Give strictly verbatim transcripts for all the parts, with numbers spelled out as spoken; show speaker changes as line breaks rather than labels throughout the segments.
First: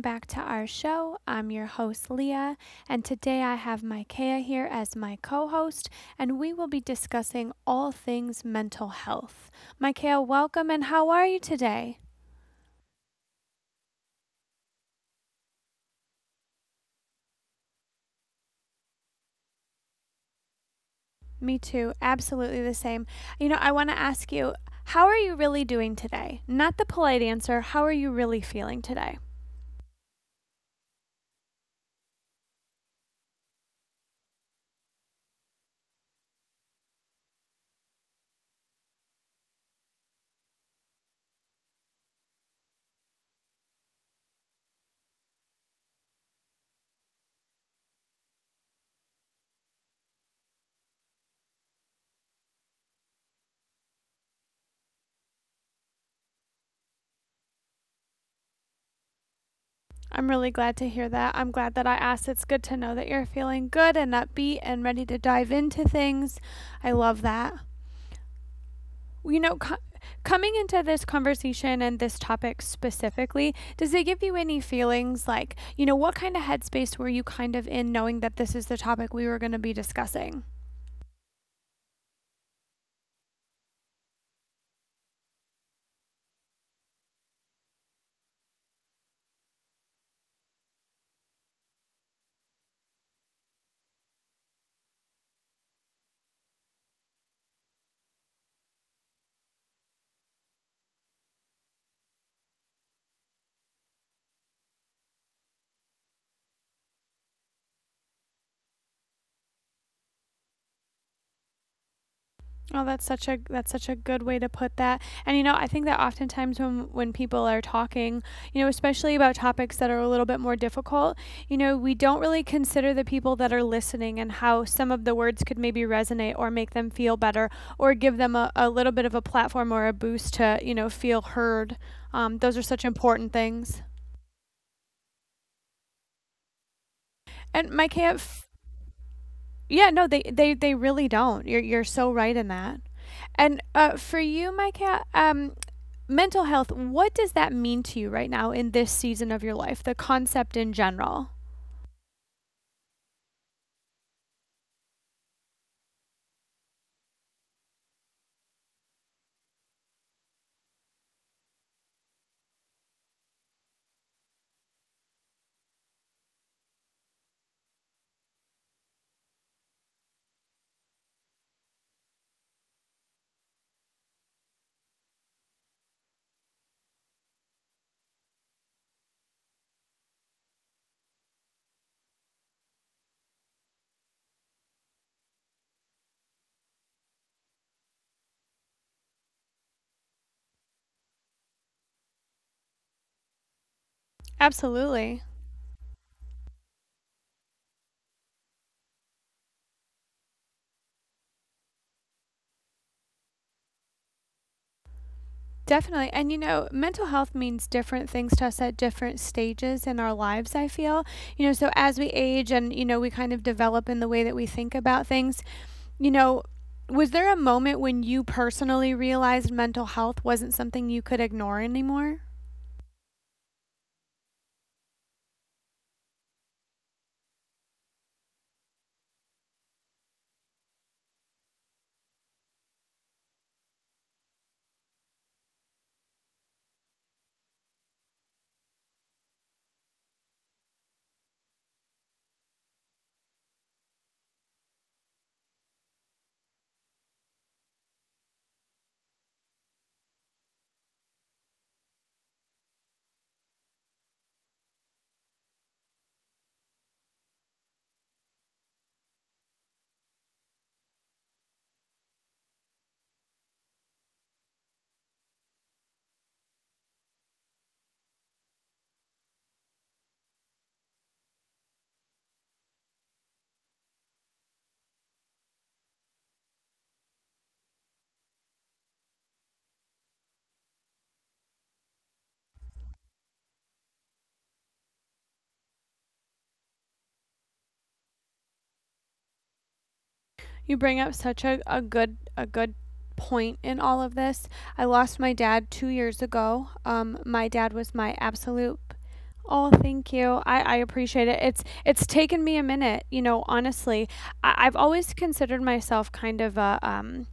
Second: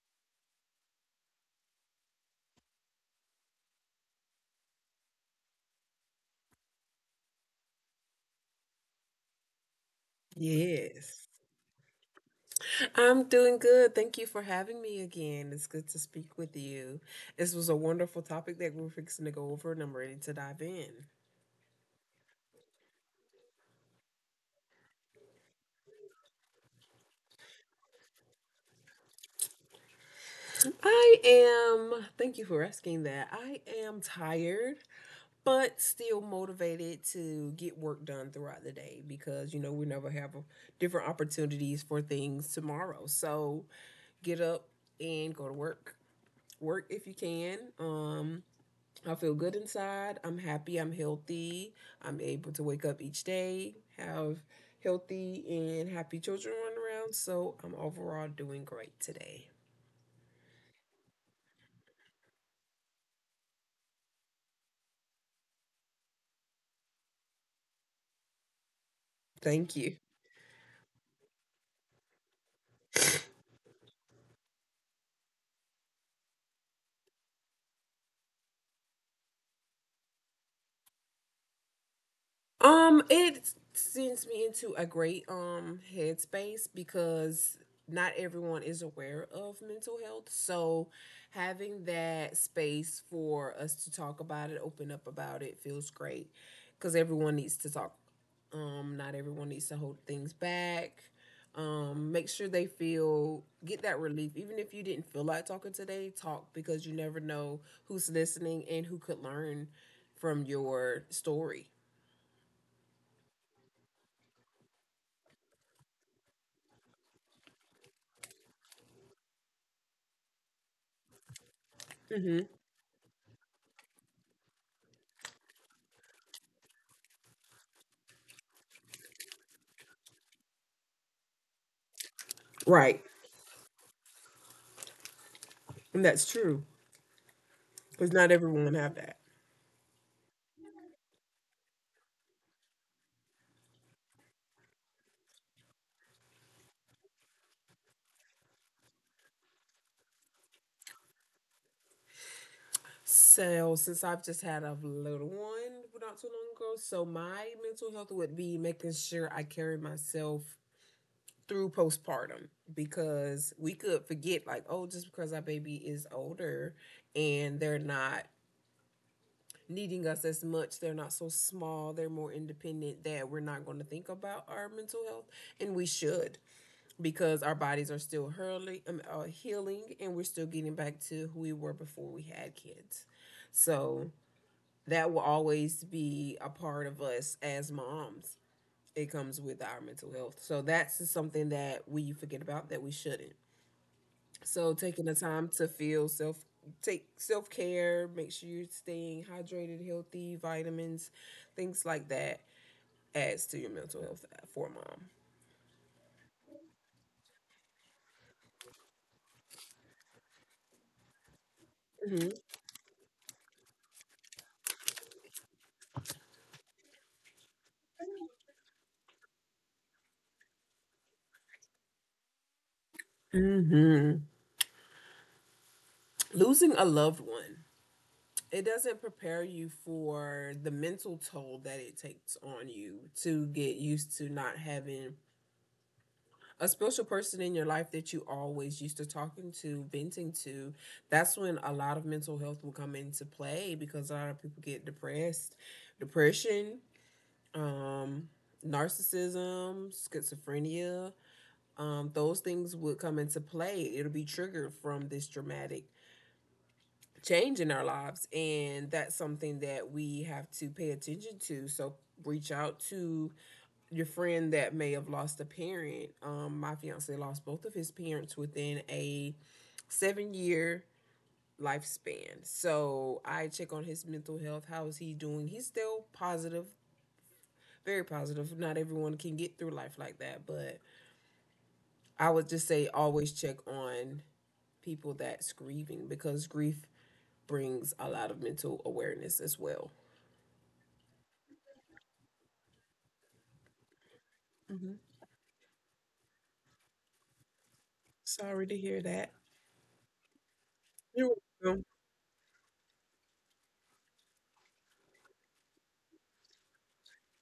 back to our show. I'm your host, Leah, and today I have Micaiah here as my co host, and we will be discussing all things mental health. Micaiah, welcome, and how are
Yes.
you today?
I'm doing good. Thank you for having me again. It's good to speak with you. This was a wonderful topic that we we're fixing to go over, and I'm ready to dive in.
Me too, absolutely the same. You know, I want to ask you, how are you really doing today? Not the polite answer, how are you really feeling today?
I am, thank you for asking that. I am tired, but still motivated to get work done throughout the day because, you know, we never have a- different opportunities for things tomorrow. So get up and go to work. Work if you can. Um, I feel good inside. I'm happy. I'm healthy. I'm able to wake up each day, have healthy and happy children run around. So I'm overall doing great today.
I'm really glad to hear that. I'm glad that I asked. It's good to know that you're feeling good and upbeat and ready to dive into things. I love that. you know,
Thank
co-
you.
Coming into this conversation and this topic specifically, does it give you any feelings like, you know, what kind of headspace were you kind of in knowing that this is the topic we were going to be discussing?
Um, it sends me into a great um headspace because not everyone is aware of mental health. So having that space for us to talk about it, open up about it feels great because everyone needs to talk. Um, not everyone needs to hold things back. Um, make sure they feel get that relief. Even if you didn't feel like talking today, talk because you never know who's listening and who could learn from your story.
Oh, that's such a that's such a good way to put that. And you know, I think that oftentimes when when people are talking, you know, especially about topics that are a little bit more difficult, you know, we don't really consider the people that are listening and how some of the words could maybe resonate or make them feel better or give them a, a little bit of a platform or a boost to, you know, feel heard. Um, those are such
Right.
important things.
And that's true.
And Mike,
Because
I.
not everyone have that.
Yeah, no, they they they really don't. You're you're so right in that. And uh, for you, Micah, um, mental health. What does that mean to you right now in this season of your life? The concept in general.
So since I've just had a little one not too long ago, so my mental health would be making sure I carry myself through postpartum because we could forget like, oh, just because our baby is older and they're not needing us as much, they're not so small, they're more independent that we're not going to think about our mental health and we should because our bodies are still hurling, um, uh, healing and we're still getting back to who we were before we had kids. So that will always be a part of us as moms. It comes with our mental health. So that's just something that we forget about that we shouldn't. So taking the
Absolutely.
time to feel self take self care, make sure you're staying hydrated, healthy, vitamins, things like that adds to your mental health for
Definitely. And you know, mental health means different things to us at different stages in our lives, I feel. You know, so
a
as we
mom.
age and, you know, we kind of develop in the way that we think about things, you know, was there a moment when you personally realized mental health wasn't something you could ignore anymore?
hmm hmm Losing a loved one, it doesn't prepare you for the mental toll that it takes on you to get used to not having a special person in your life that you always used to talking to, venting to. That's when a lot of mental health will come into play because a lot of people get depressed, depression, um, narcissism, schizophrenia. Um, those things would come into play. It'll be triggered from this dramatic change in our lives. And that's something that we have to pay attention to. So reach out to your friend that may have lost a parent. Um, my fiance lost both of his parents within a seven year lifespan. So I check on his mental health. How is he doing? He's still positive, very positive. Not everyone can get through life like that, but I would just say always check on people that's grieving because grief brings a lot of mental awareness as well.
You bring up such a, a good a good point in all of this. I
Mm-hmm.
lost my dad two years ago. Um, my dad was my
Sorry to
absolute.
hear that.
Oh, thank you. I, I
You're
appreciate it. it's
welcome.
it's taken me a minute, you know, honestly. I, I've always considered myself kind of a um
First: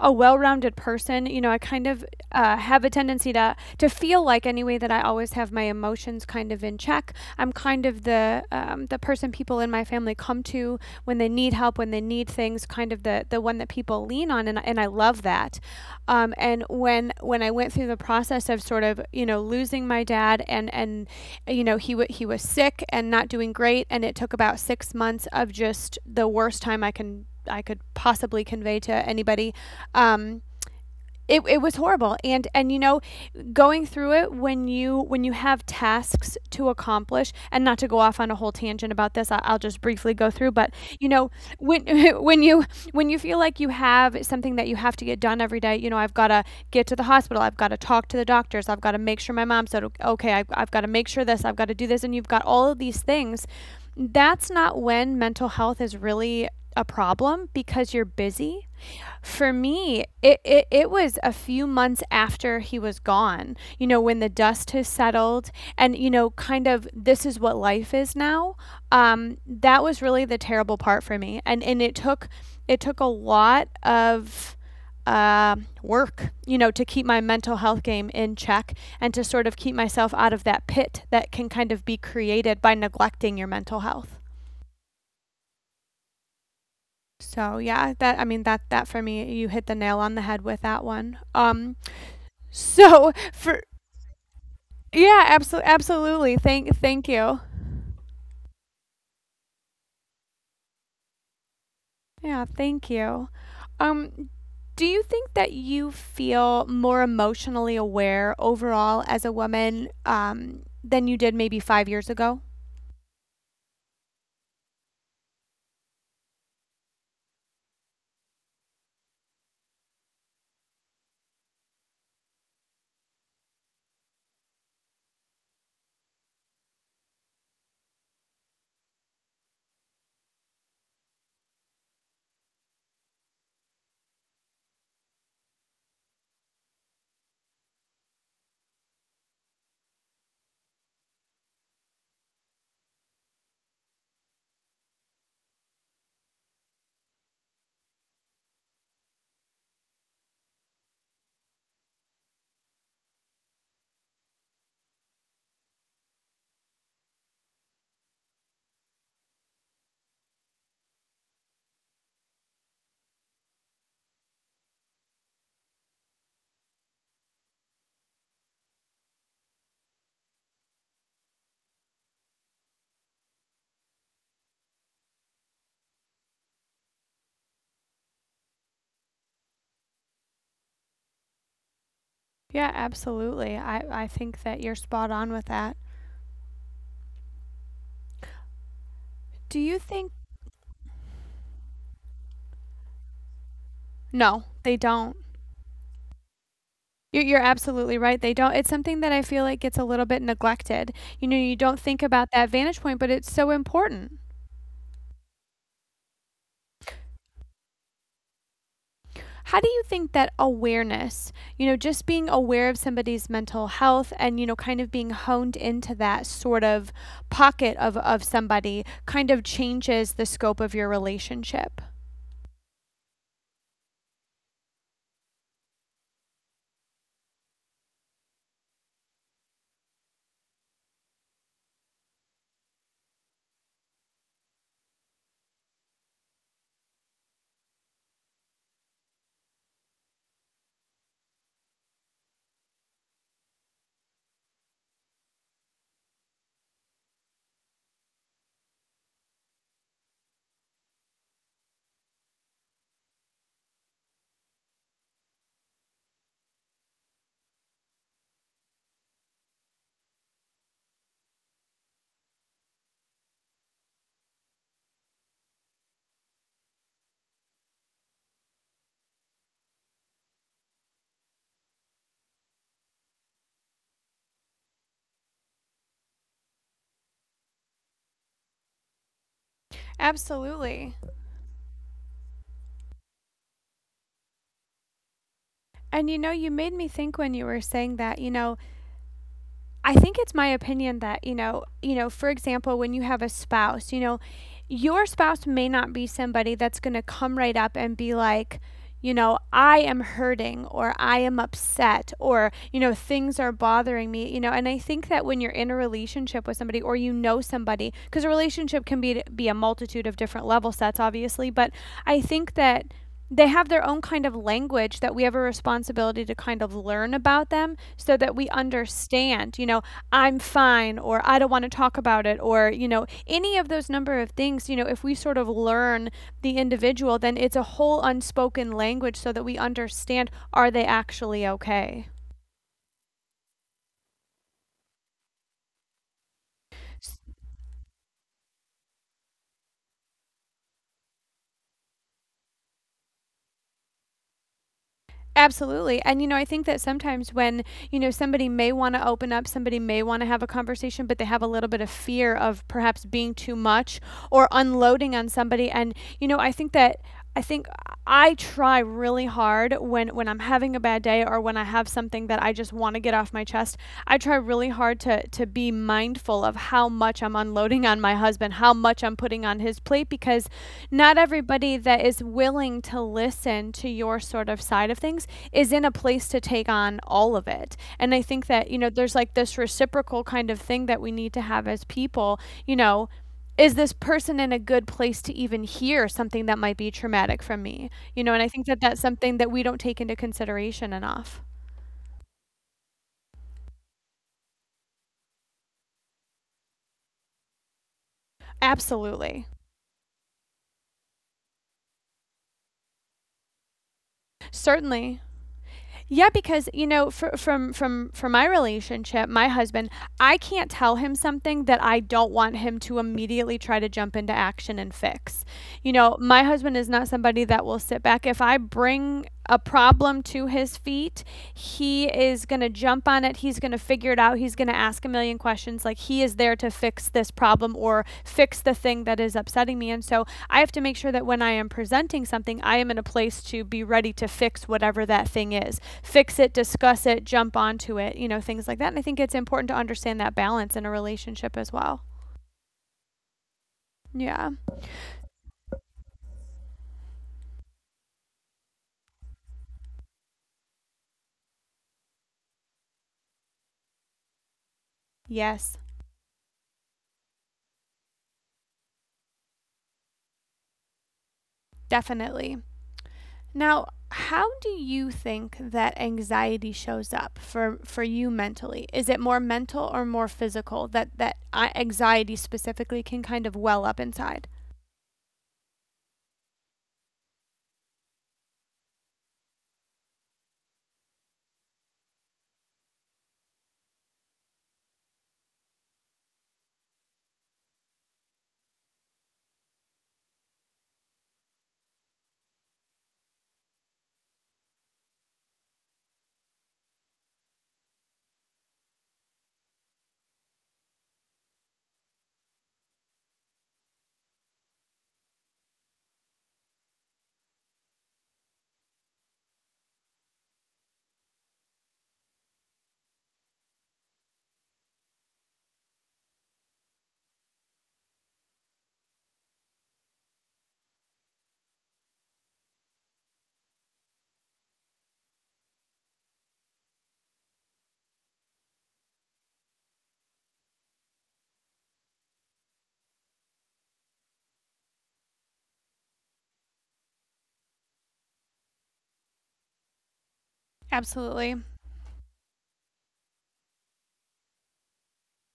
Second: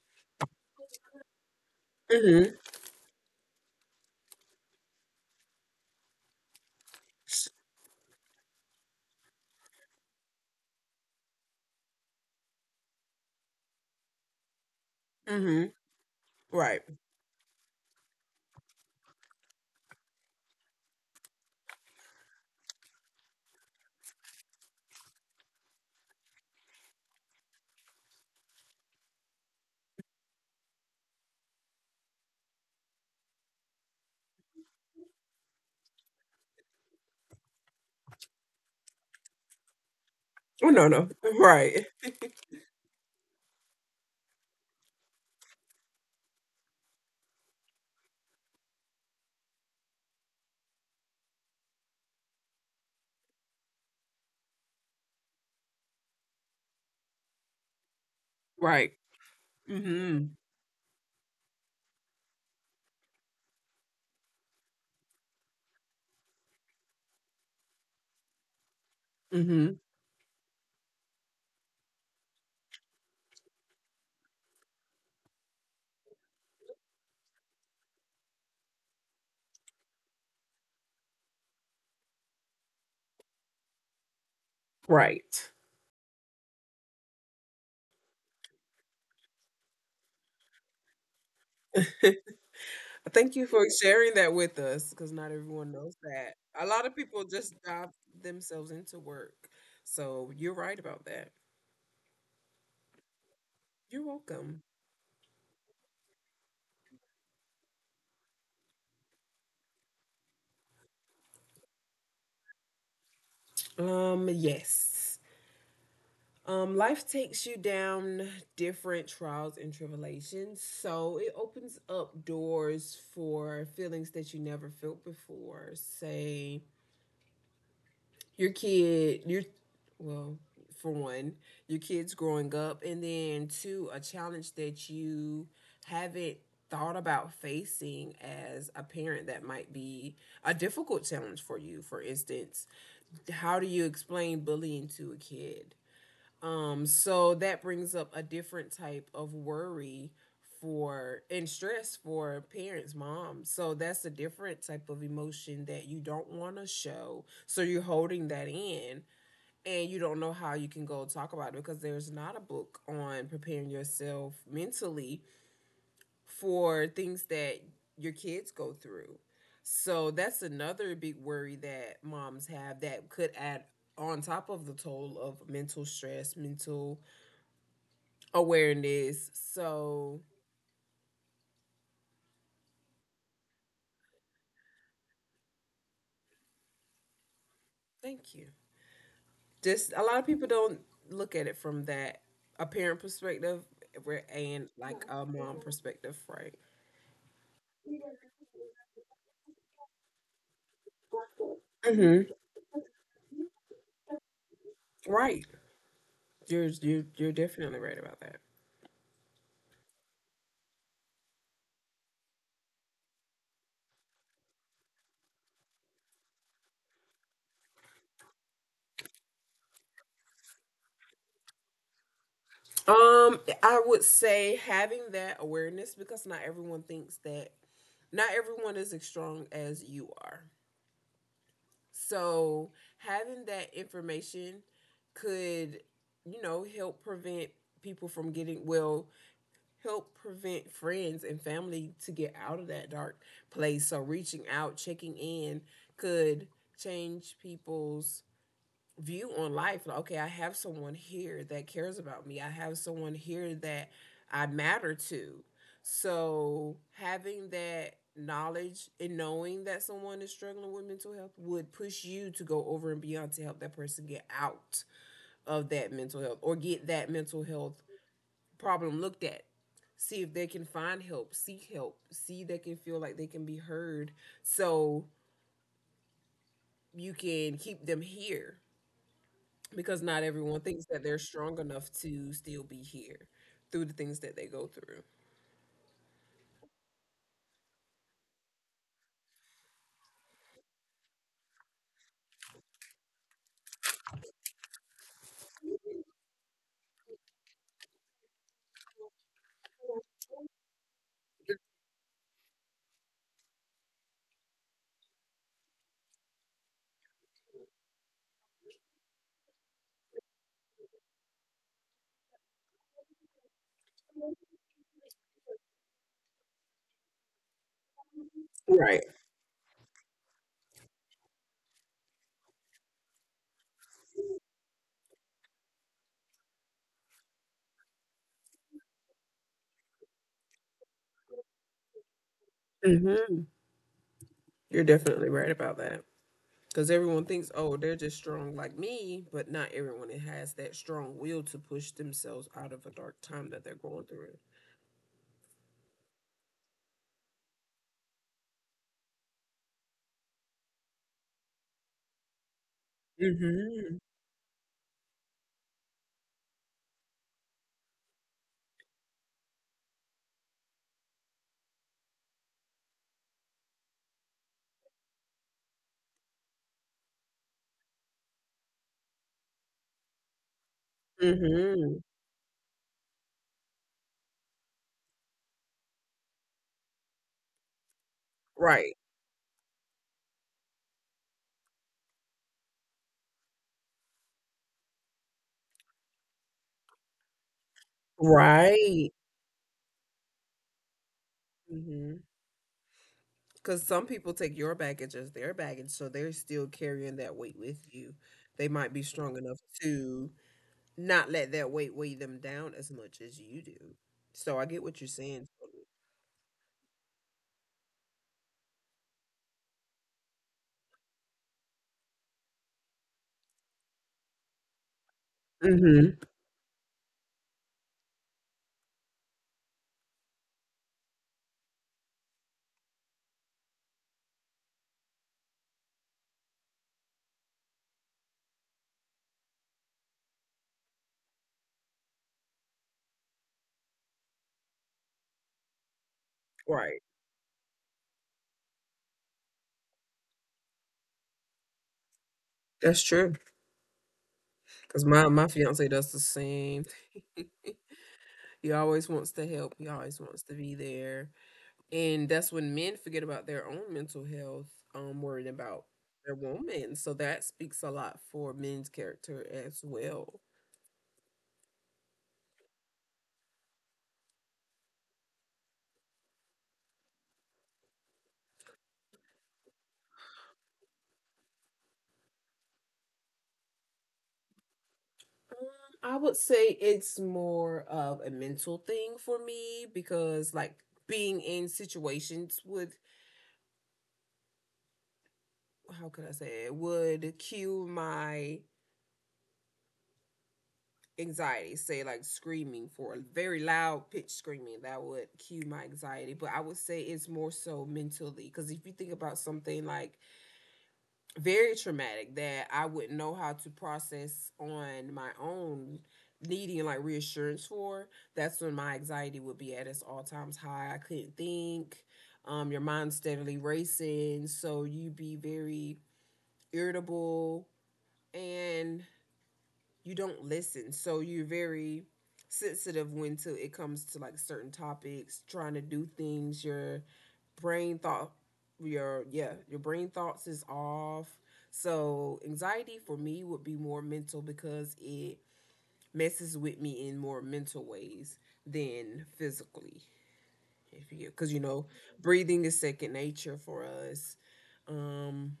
a well-rounded person. You know, I kind of uh,
Mhm.
have a tendency to to feel like anyway that I always have my emotions kind of in check. I'm kind of the um, the person people in my family come to when they need help, when they need things. Kind of the the one that people lean on, and and I love that.
Mhm.
Um, and
Right.
when when I went through the process of sort of, you know, losing my dad, and and you know he w- he was sick and not doing great, and it took about six months of just the worst time I can I could possibly convey to anybody. um it, it was horrible, and and you know, going through it when you when you have tasks to accomplish, and not to go off on a whole tangent about this, I- I'll just briefly go through,
Oh,
but
no, no.
you know
Right.
when, when you when you feel like you have something that you have to get done every day, you know, I've got to get to the hospital, I've got to talk to the doctors, I've got to make sure my mom said o- okay, i've, I've got to make sure this, I've got to do this, and you've got all of these things. That's not when mental health is really a problem because you're busy.
Right.
For me,
Mhm.
it, it, it was a few months after he was gone, you know, when the dust has settled and, you know, kind of this is what life is now. Um,
Mhm.
that was really the terrible part for me. And, and it took, it took a lot of, uh, work, you know, to keep my mental health game in check and to sort of keep myself out of that pit that can kind of be created by neglecting your mental health.
Right.
So yeah, that, I mean, that that for me, you hit the nail on the head with that one. Um, So
Thank you for
for.
sharing that with us because
Yeah,
not everyone
absolutely,
knows that.
absolutely.
A
Thank,
lot of
thank
people
you.
just dive themselves into work. So you're right about that.
Yeah, thank you.
You're
Um,
welcome.
do you think that you feel more emotionally aware overall as a woman, um, than you did maybe five years ago?
Um, yes. Um, life takes you down different trials and tribulations, so it opens up doors for feelings that you never felt before. Say, your kid, your well, for one, your kids growing up, and then two, a challenge that you haven't thought about facing as a parent that might be a difficult challenge for you. For instance, how do you explain bullying to a kid? Um, so that brings up a different type of worry for and stress for parents, moms. So that's a different type of emotion that you don't want to show. So you're holding that in and you don't know how you can go talk about it because there's not a book on preparing yourself mentally for things that your kids go through. So that's another big worry that moms have that could add on top of the toll of mental stress, mental awareness. So
Yeah, absolutely. I, I think that you're spot on with that.
thank you.
Do you
Just a
think?
lot of people don't look at it from that a parent perspective where-
No,
and
they
like
don't.
a mom perspective, right?
You're, you're absolutely right. They don't. It's something that I feel like gets a little bit neglected. You know, you don't think about
hmm
that vantage point, but it's so important.
Right. You're you you're definitely right about that.
How do you think that awareness, you know, just being aware of somebody's mental health and, you know, kind of being honed into that sort of pocket of, of somebody kind of changes the scope of your relationship?
Um, I would say having that awareness because not everyone thinks that not everyone is as strong as you are. So having that information could, you know, help prevent people from getting well, help prevent friends and family to get out of that dark place. So reaching out, checking in could change people's view on life. Like, okay, I have someone here that cares about me. I have someone here that I matter to. So having that knowledge and knowing that someone is struggling with mental health would push you to go over and beyond to help that person get out of that mental health or get that mental health problem looked at, see if they can find help, seek help, see they can feel like they can be heard, so you can keep them here because not everyone thinks that
Absolutely.
they're strong enough to still be here through the things that they go through.
And you know, you made me think when you were saying that, you know, I think it's my opinion that, you know, you know, for example, when you have a spouse, you know, your spouse may not be somebody that's going to come right up and be like, you know, I am hurting or I am upset or, you know, things are bothering me, you know. And I think that when you're in a relationship with somebody or you know somebody, because a relationship can be be a multitude of different level sets obviously, but I think that they have their own kind of language that we have a responsibility to kind of learn about them so that we
Right.
understand, you know, I'm fine or I don't want to talk about it or, you know, any of those number of things, you know, if we sort of learn the individual, then it's a whole unspoken language so that we understand, are they actually okay?
hmm You're definitely right about that because everyone thinks, oh, they're just strong like me, but not everyone has that strong will to push themselves out of a dark time that they're going through.
Absolutely. And, you know, I think that sometimes when, you know, somebody may want to open up, somebody may want to have a conversation, but they have a little bit of fear of perhaps being too
Mm-hmm.
much or unloading on somebody. And, you know, I think that. I think I try really hard when when I'm having a bad day or when I have something that I just want to get off my chest. I try really hard to to be mindful of how much I'm unloading on my husband and how much I'm putting on his plate because not everybody
Mm-hmm.
that is willing to listen to your sort of side of things is in a place to take on all of it. And I think that, you know,
Right.
there's like this reciprocal kind of thing that we need to have as people, you know, is this person in a good place to even hear something that might be traumatic from me? You know, and I think that that's
Right.
something that we don't take into consideration enough.
Cause some people take your baggage as their baggage, so they're still carrying that weight with you. They might be strong
Absolutely.
enough to not let that weight weigh them down as much as you do. So I get what you're
Certainly.
saying.
Yeah, because you know, fr from from from my relationship, my husband, I can't tell him something that I don't want him to immediately try to jump into action and fix. You know,
Mhm.
my husband is not somebody that will sit back. If I bring a problem to his feet, he is going to jump on it. He's going to figure figure out. He's going to ask a million questions. Like, he is there to fix this problem or fix the thing that is upsetting me. And so I have to make sure that when I am presenting something, I am in a place to be ready to fix whatever that thing is. Fix it,
Right.
discuss it, jump onto it, you know, things like that. And I think it's important to understand that balance in a relationship as well.
That's true.
Yeah.
Cause my my fiance does the same. He always wants to help. He always wants to be there. And that's when men forget about their own mental health, um, worrying
Yes,
about their woman. So that speaks a lot for men's character as well.
definitely. Now, how do you think that anxiety shows up for for you mentally? Is it more mental or more physical, that that anxiety specifically can kind of well up inside?
Um, I would say it's more of a mental thing for me because, like, being in situations would, how could I say it, would cue my anxiety. Say, like, screaming for a very loud pitch screaming, that would cue my anxiety. But I would say it's more so mentally because if you think about something like very traumatic that I wouldn't know how to process on my own, needing like reassurance for, that's when my anxiety would be at its all times high. I couldn't think. Um your mind's steadily racing, so you be very irritable and you don't listen. So you're very sensitive when to it comes to like certain topics, trying to do things, your brain thought your yeah, your brain thoughts is off. So anxiety for me would be more mental because it messes with me in more mental ways than physically. If you cuz you
Absolutely.
know, breathing is second nature for us. Um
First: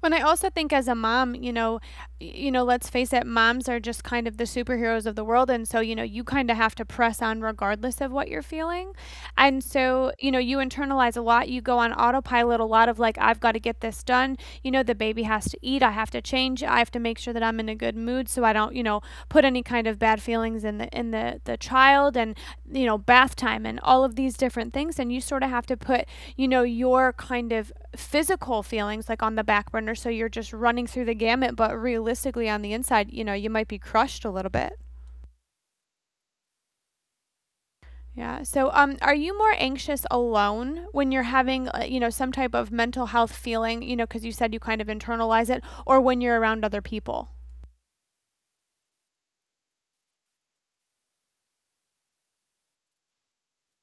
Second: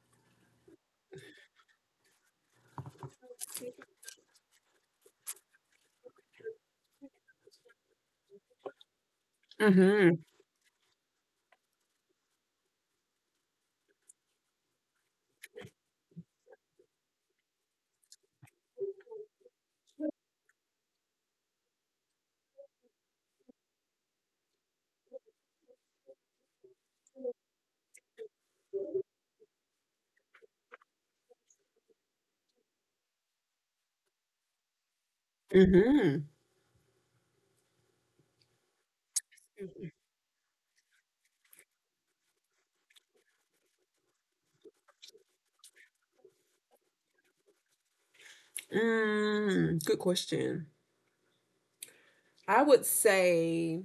When I also think as a mom, you know, you know, let's face it, moms are just kind of the superheroes of the world, and so, you know, you kind of have to press on regardless of what you're feeling. And so,
mhm
you know, you internalize a lot. You go on autopilot a lot of like, I've got to get this done. You know, the baby has to eat. I have to change. I have to make sure that I'm in a good mood so I don't, you know, put any kind of bad feelings in the in the the child, and you know, bath time and all of these different things. And you sort of have to put, you know, your kind of physical feelings like on the back burner. So you're just running through the gamut, but realistically on the inside, you know, you might be crushed a little bit.
mhm
Yeah. So, um, are you more anxious alone when you're having, uh, you know, some type of mental health feeling, you know, because you said you kind of internalize it, or when you're around other people?
mm, good question. I would say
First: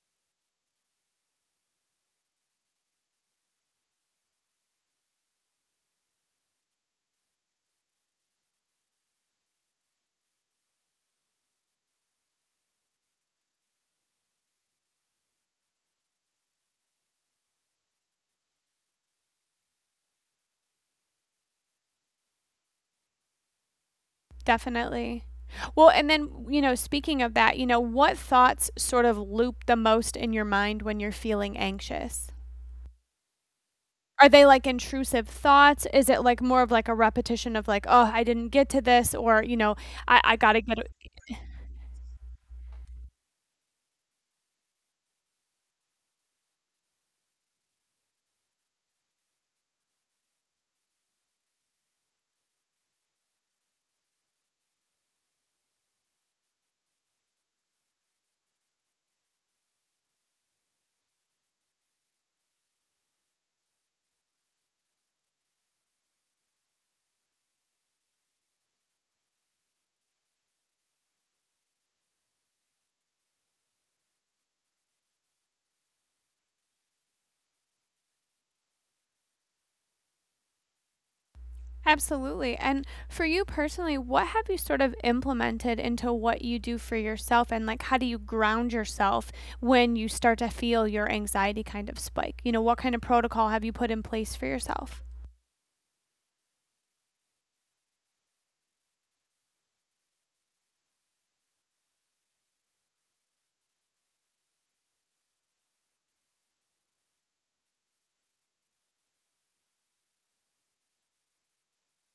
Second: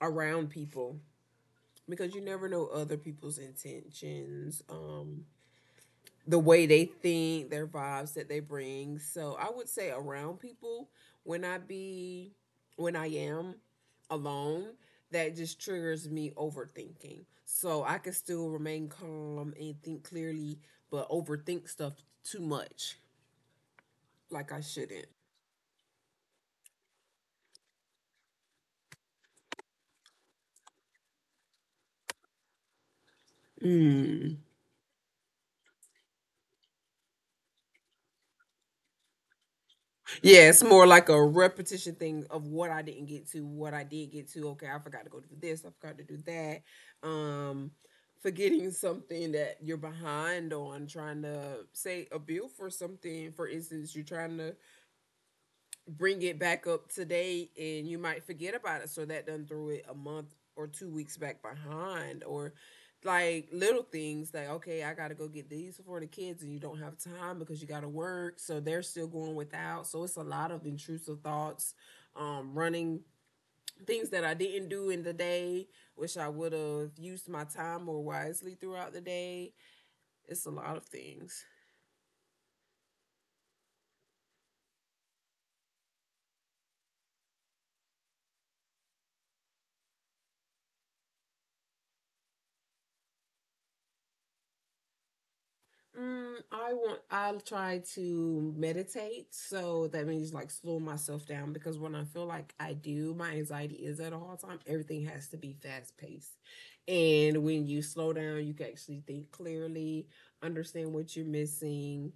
around people because you never know other people's intentions, um, the way they think, their vibes that they bring. So I would say around people. when I be when I am alone, that just triggers me overthinking. So I can still remain calm and think clearly, but overthink stuff too much like I shouldn't.
Definitely. Well, and then, you know, speaking of that, you know, what thoughts sort of loop the most in your mind when you're feeling anxious? Are they
Mm.
like intrusive thoughts? Is it like more of like a repetition of like, oh, I didn't get to this, or, you know, I, I
Yeah,
got to
it's
get.
more like a repetition thing of what I didn't get to, what I did get to. Okay, I forgot to go do this, I forgot to do that. Um, forgetting something that you're behind on, trying to say a bill for something. For instance, you're trying to bring it back up today and you might forget about it. So that done threw it a month or two weeks back behind, or like little things like okay, I gotta go get these for the kids and you don't have time because you gotta work, so they're still going without. So it's a lot of intrusive thoughts, um running things that I didn't do in the day, wish I would have used my time more wisely throughout the day. It's a lot of things.
Absolutely. And for you personally, what have you sort of implemented into what you do for yourself? And like, how do you ground yourself when you start to feel your anxiety kind of spike? You know, what kind of protocol have you put in place for yourself?
Mm, I want, I try to meditate. So that means like slow myself down because when I feel like I do, my anxiety is at all time. Everything has to be fast paced. And when you slow down, you can actually think clearly, understand what you're missing,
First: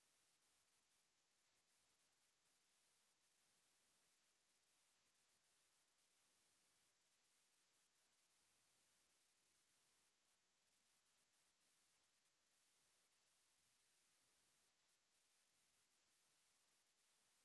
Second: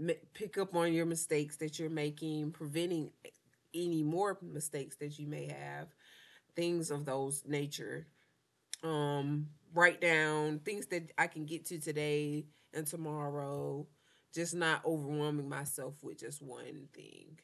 m- pick up on your mistakes that you're making, preventing any more mistakes that you may have, things of those nature. um Write down things that I can get to today and tomorrow, just not overwhelming myself with just one thing.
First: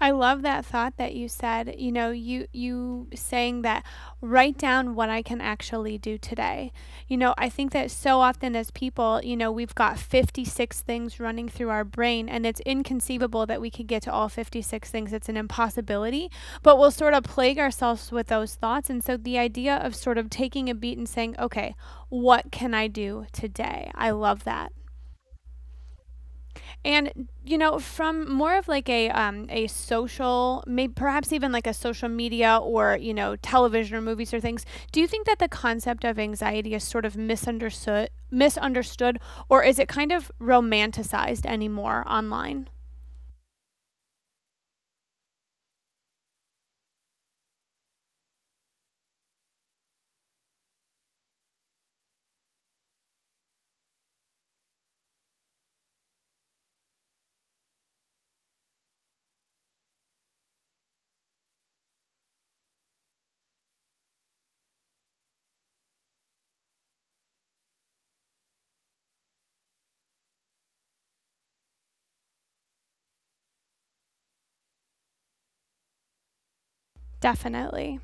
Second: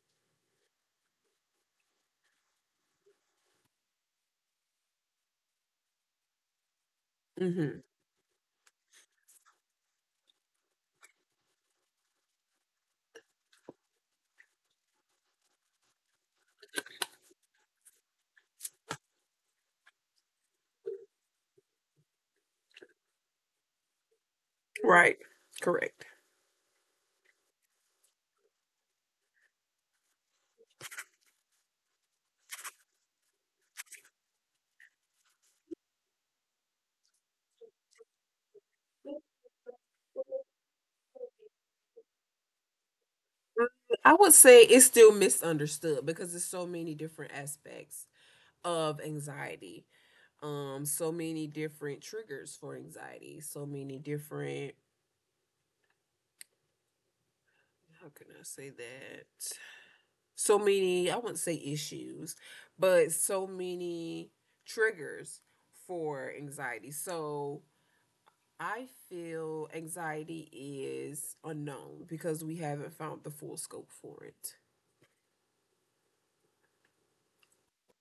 I love that thought that you said, you know, you you saying that write down what I can actually do today. You know, I think
Mm-hmm.
that so often as people, you know, we've got fifty-six things running through our brain and it's inconceivable that we could get to all fifty-six things. It's an impossibility, but we'll sort of plague ourselves with those thoughts. And so the idea of sort of taking a beat and saying, "Okay, what can I do today?" I love that.
Right. Correct.
And you know, from more of like a um, a social, maybe perhaps even like a social media or you know television or movies or things. Do you think that the concept of anxiety is sort of misunderstood, misunderstood, or is it kind of romanticized anymore online?
I would say it's still misunderstood because there's so many different aspects of anxiety. Um, so many different triggers for anxiety, so many different, how can I say that? So many, I wouldn't say issues, but so many triggers for anxiety. So I feel anxiety is unknown because we haven't found the full scope for it.
Definitely.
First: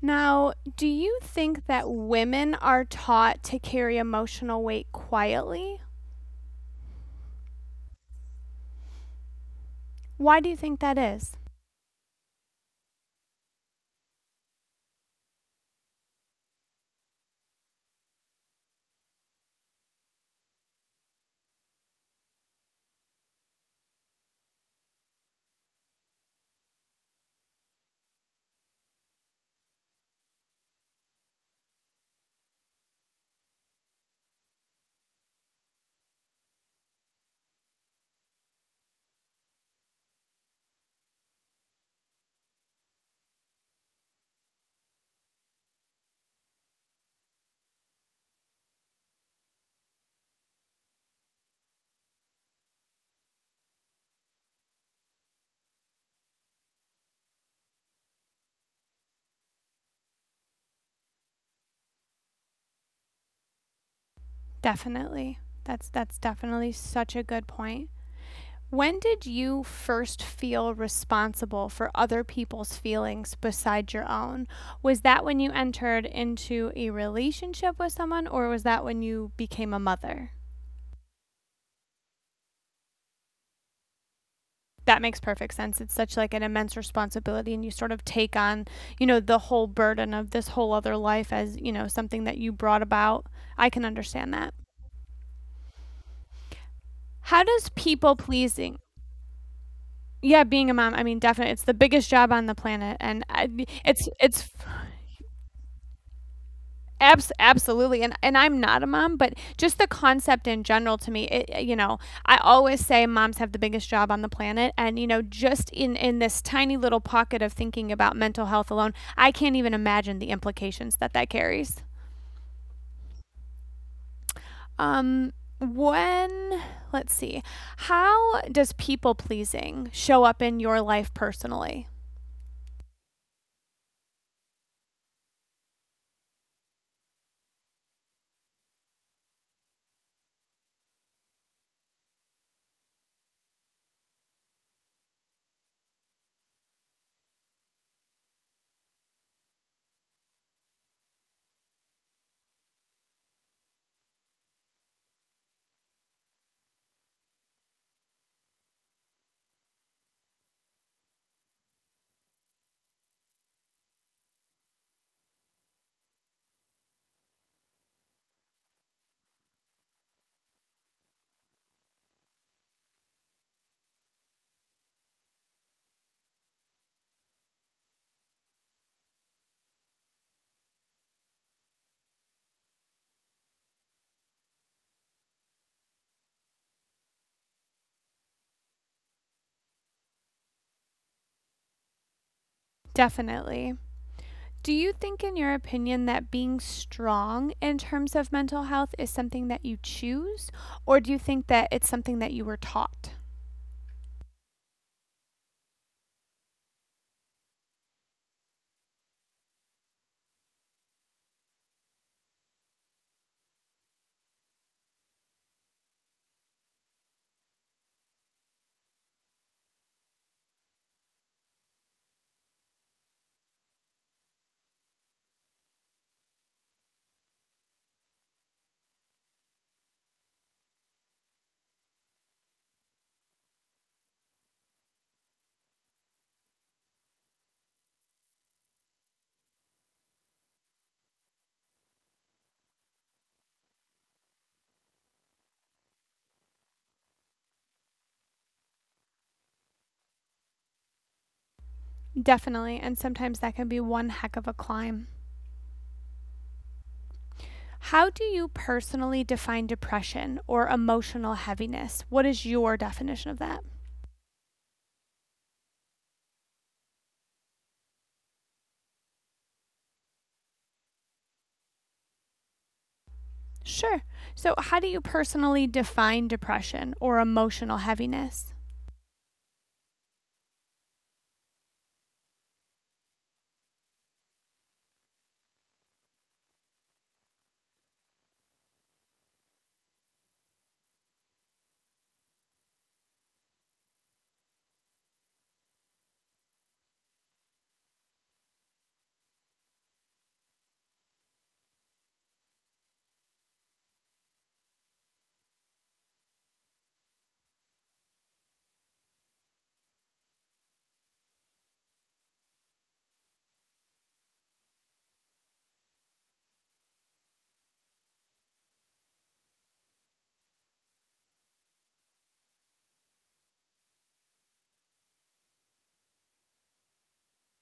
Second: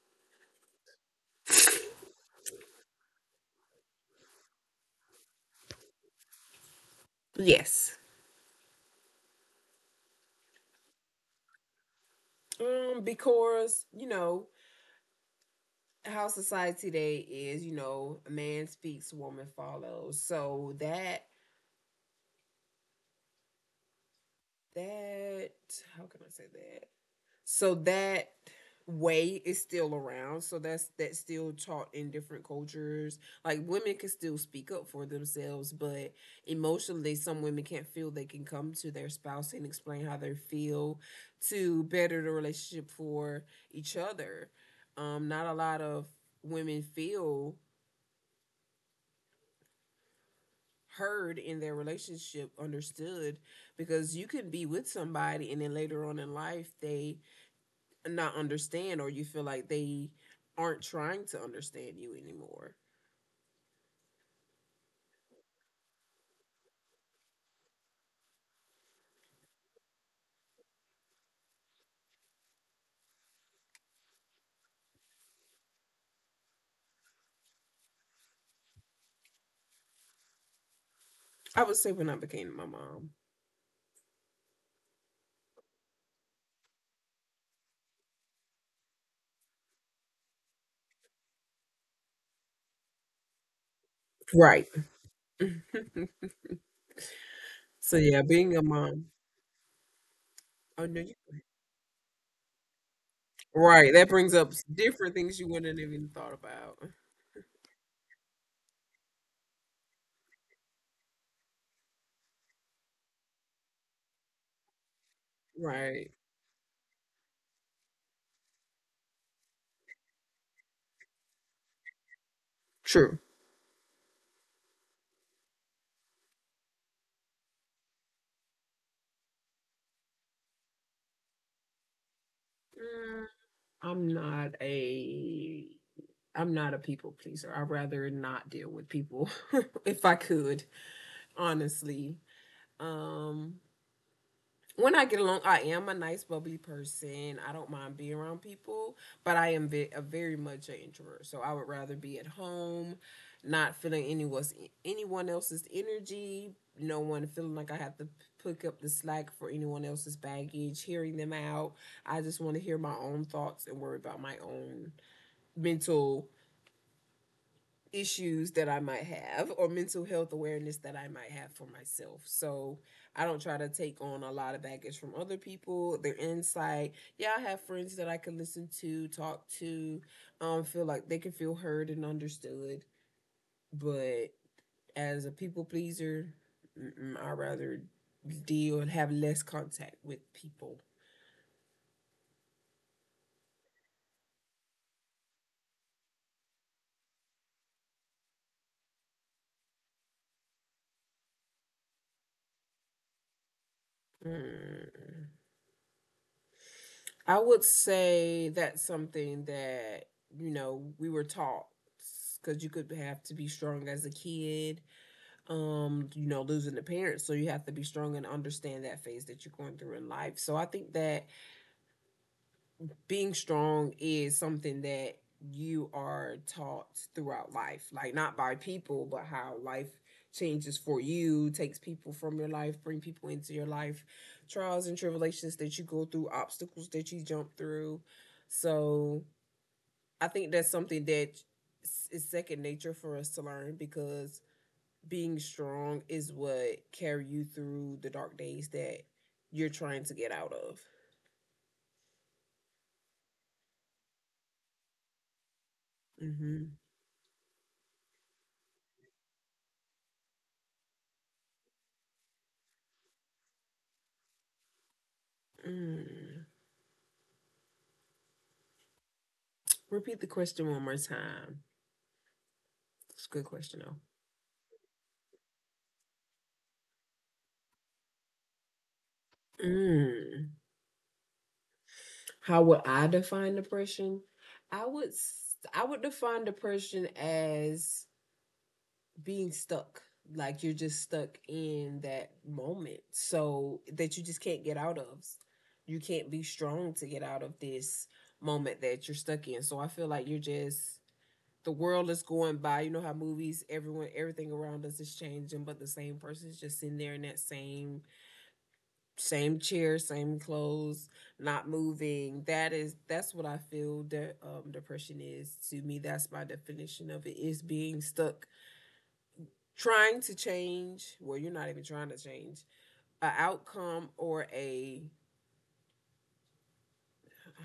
Now, do you think that women are taught to carry emotional weight quietly?
Yes.
Why do you think that is?
Um, because, you know, how society today is, you know, a man speaks, woman follows. So that that how can I say that? So that way is still around. So that's that's still taught in different cultures. Like women can still speak up for themselves, but emotionally some women can't feel they can come to their spouse and explain how they feel to better the relationship for each other. Um not a lot of women feel heard in their relationship, understood, because you can be with somebody and then later on in life they not understand or you feel like they aren't trying to understand you anymore.
Definitely. That's that's definitely such a good point. When did you first feel responsible for other people's feelings besides your own? Was that when you entered into a relationship with someone or was that when you became a mother?
I would say when I became my mom.
That makes perfect sense. It's such like an immense responsibility and you sort of take on, you know, the whole burden of this whole other life as, you know, something that you brought about. I can understand that.
Right.
How does
So
people
yeah, being a
pleasing,
mom.
yeah, being a
Oh
mom,
no,
I
you
mean, definitely, it's the biggest job on the planet, and I,
right. That
it's
brings up
it's
s- different things you wouldn't have even thought about.
Abs- absolutely, and and I'm not a mom but just the concept in general to me it, you know, I always say moms have the biggest job on the planet and you know just in
Right.
in this tiny little pocket of thinking about mental health alone I can't even imagine the implications that that carries.
True.
Um when let's see how does people pleasing show up in your life personally?
Mm, I'm not a I'm not a people pleaser. I'd rather not deal with people if I could, honestly. Um when I get along, I am a nice, bubbly person. I don't mind being around people, but I am ve- a very much an introvert. So I would rather be at home, not feeling anyone's anyone else's energy. No one feeling like I have to pick up the slack for anyone else's baggage, hearing them out. I just want to hear my own thoughts and worry about my own mental issues that I might have or mental health awareness that I might have for myself. So I don't try to take on a lot of baggage from other people, their insight. Yeah, I have friends that I can listen to, talk to, um, feel like they can feel heard and understood. But as a people pleaser, I'd rather deal and have less contact with people.
Definitely. Do you think, in your opinion, that being strong in terms of mental health is something that you choose, or do you think that it's something that you were taught?
Mm. I would say that's something that, you know, we were taught because you could have to be strong as a kid, um, you know, losing the parents. So you have to be strong and understand that phase that you're going through in life. So I think that being strong is something that you are taught throughout life, like not by people but how life changes for you, takes people from your life, bring people into your life, trials and tribulations that you go through, obstacles that you jump through. So I think that's something that is second nature for us to learn, because being strong is what carry you through the dark days that you're trying to get out of.
Definitely, and sometimes that can be one heck of a climb.
Hmm.
How do you personally define depression or emotional heaviness? What is your definition of that?
Repeat the question one more time. It's a good question
Sure.
though.
So, how do you personally define depression or emotional heaviness?
Mm. How would I define depression? I would I would define depression as being stuck. Like you're just stuck in that moment. So that you just can't get out of. You can't be strong to get out of this moment that you're stuck in. So I feel like you're just the world is going by. You know how movies, everyone, everything around us is changing, but the same person's just sitting there in that same same chair, same clothes, not moving. That is that's what I feel that um, depression is to me. That's my definition of it, is being stuck trying to change. Well, you're not even trying to change a outcome or a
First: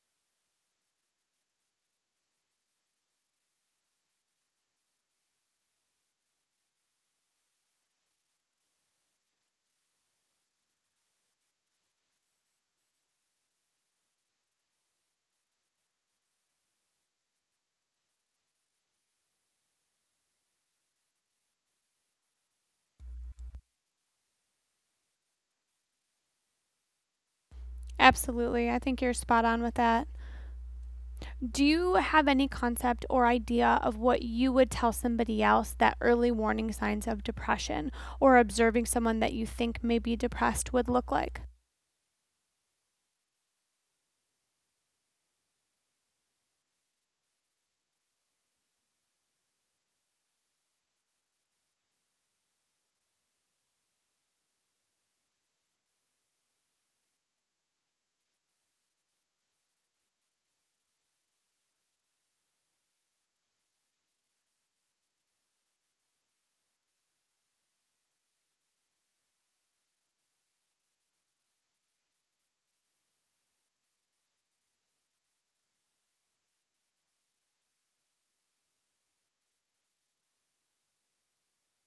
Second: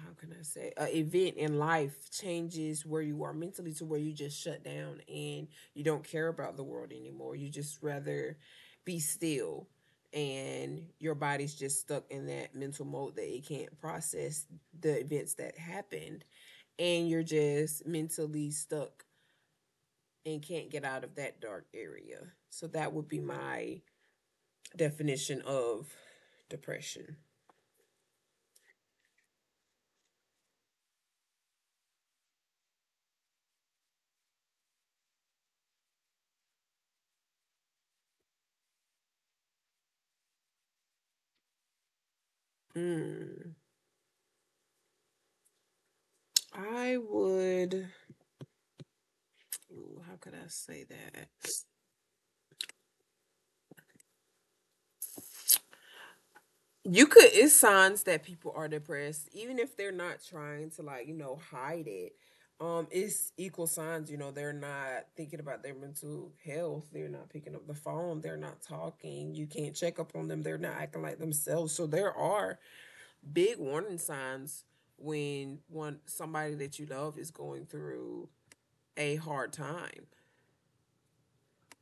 how can I say a event in life changes where you are mentally to where you just shut down, and you don't care about the world anymore. You just rather be still, and your body's just stuck in that mental mode that it can't process the events that happened, and you're just mentally stuck and can't get out of that dark area. So that would be my definition of depression.
Absolutely. I think you're spot on with that. Do you have any concept or idea of what you would tell somebody else that early warning signs of depression or observing someone that you think may be depressed would look like?
Mm, I would Ooh, how could I say that? You could, it's signs that people are depressed, even if they're not trying to, like, you know, hide it. Um, it's equal signs, you know, they're not thinking about their mental health, they're not picking up the phone, they're not talking, you can't check up on them, they're not acting like themselves. So there are big warning signs when one somebody that you love is going through a hard time.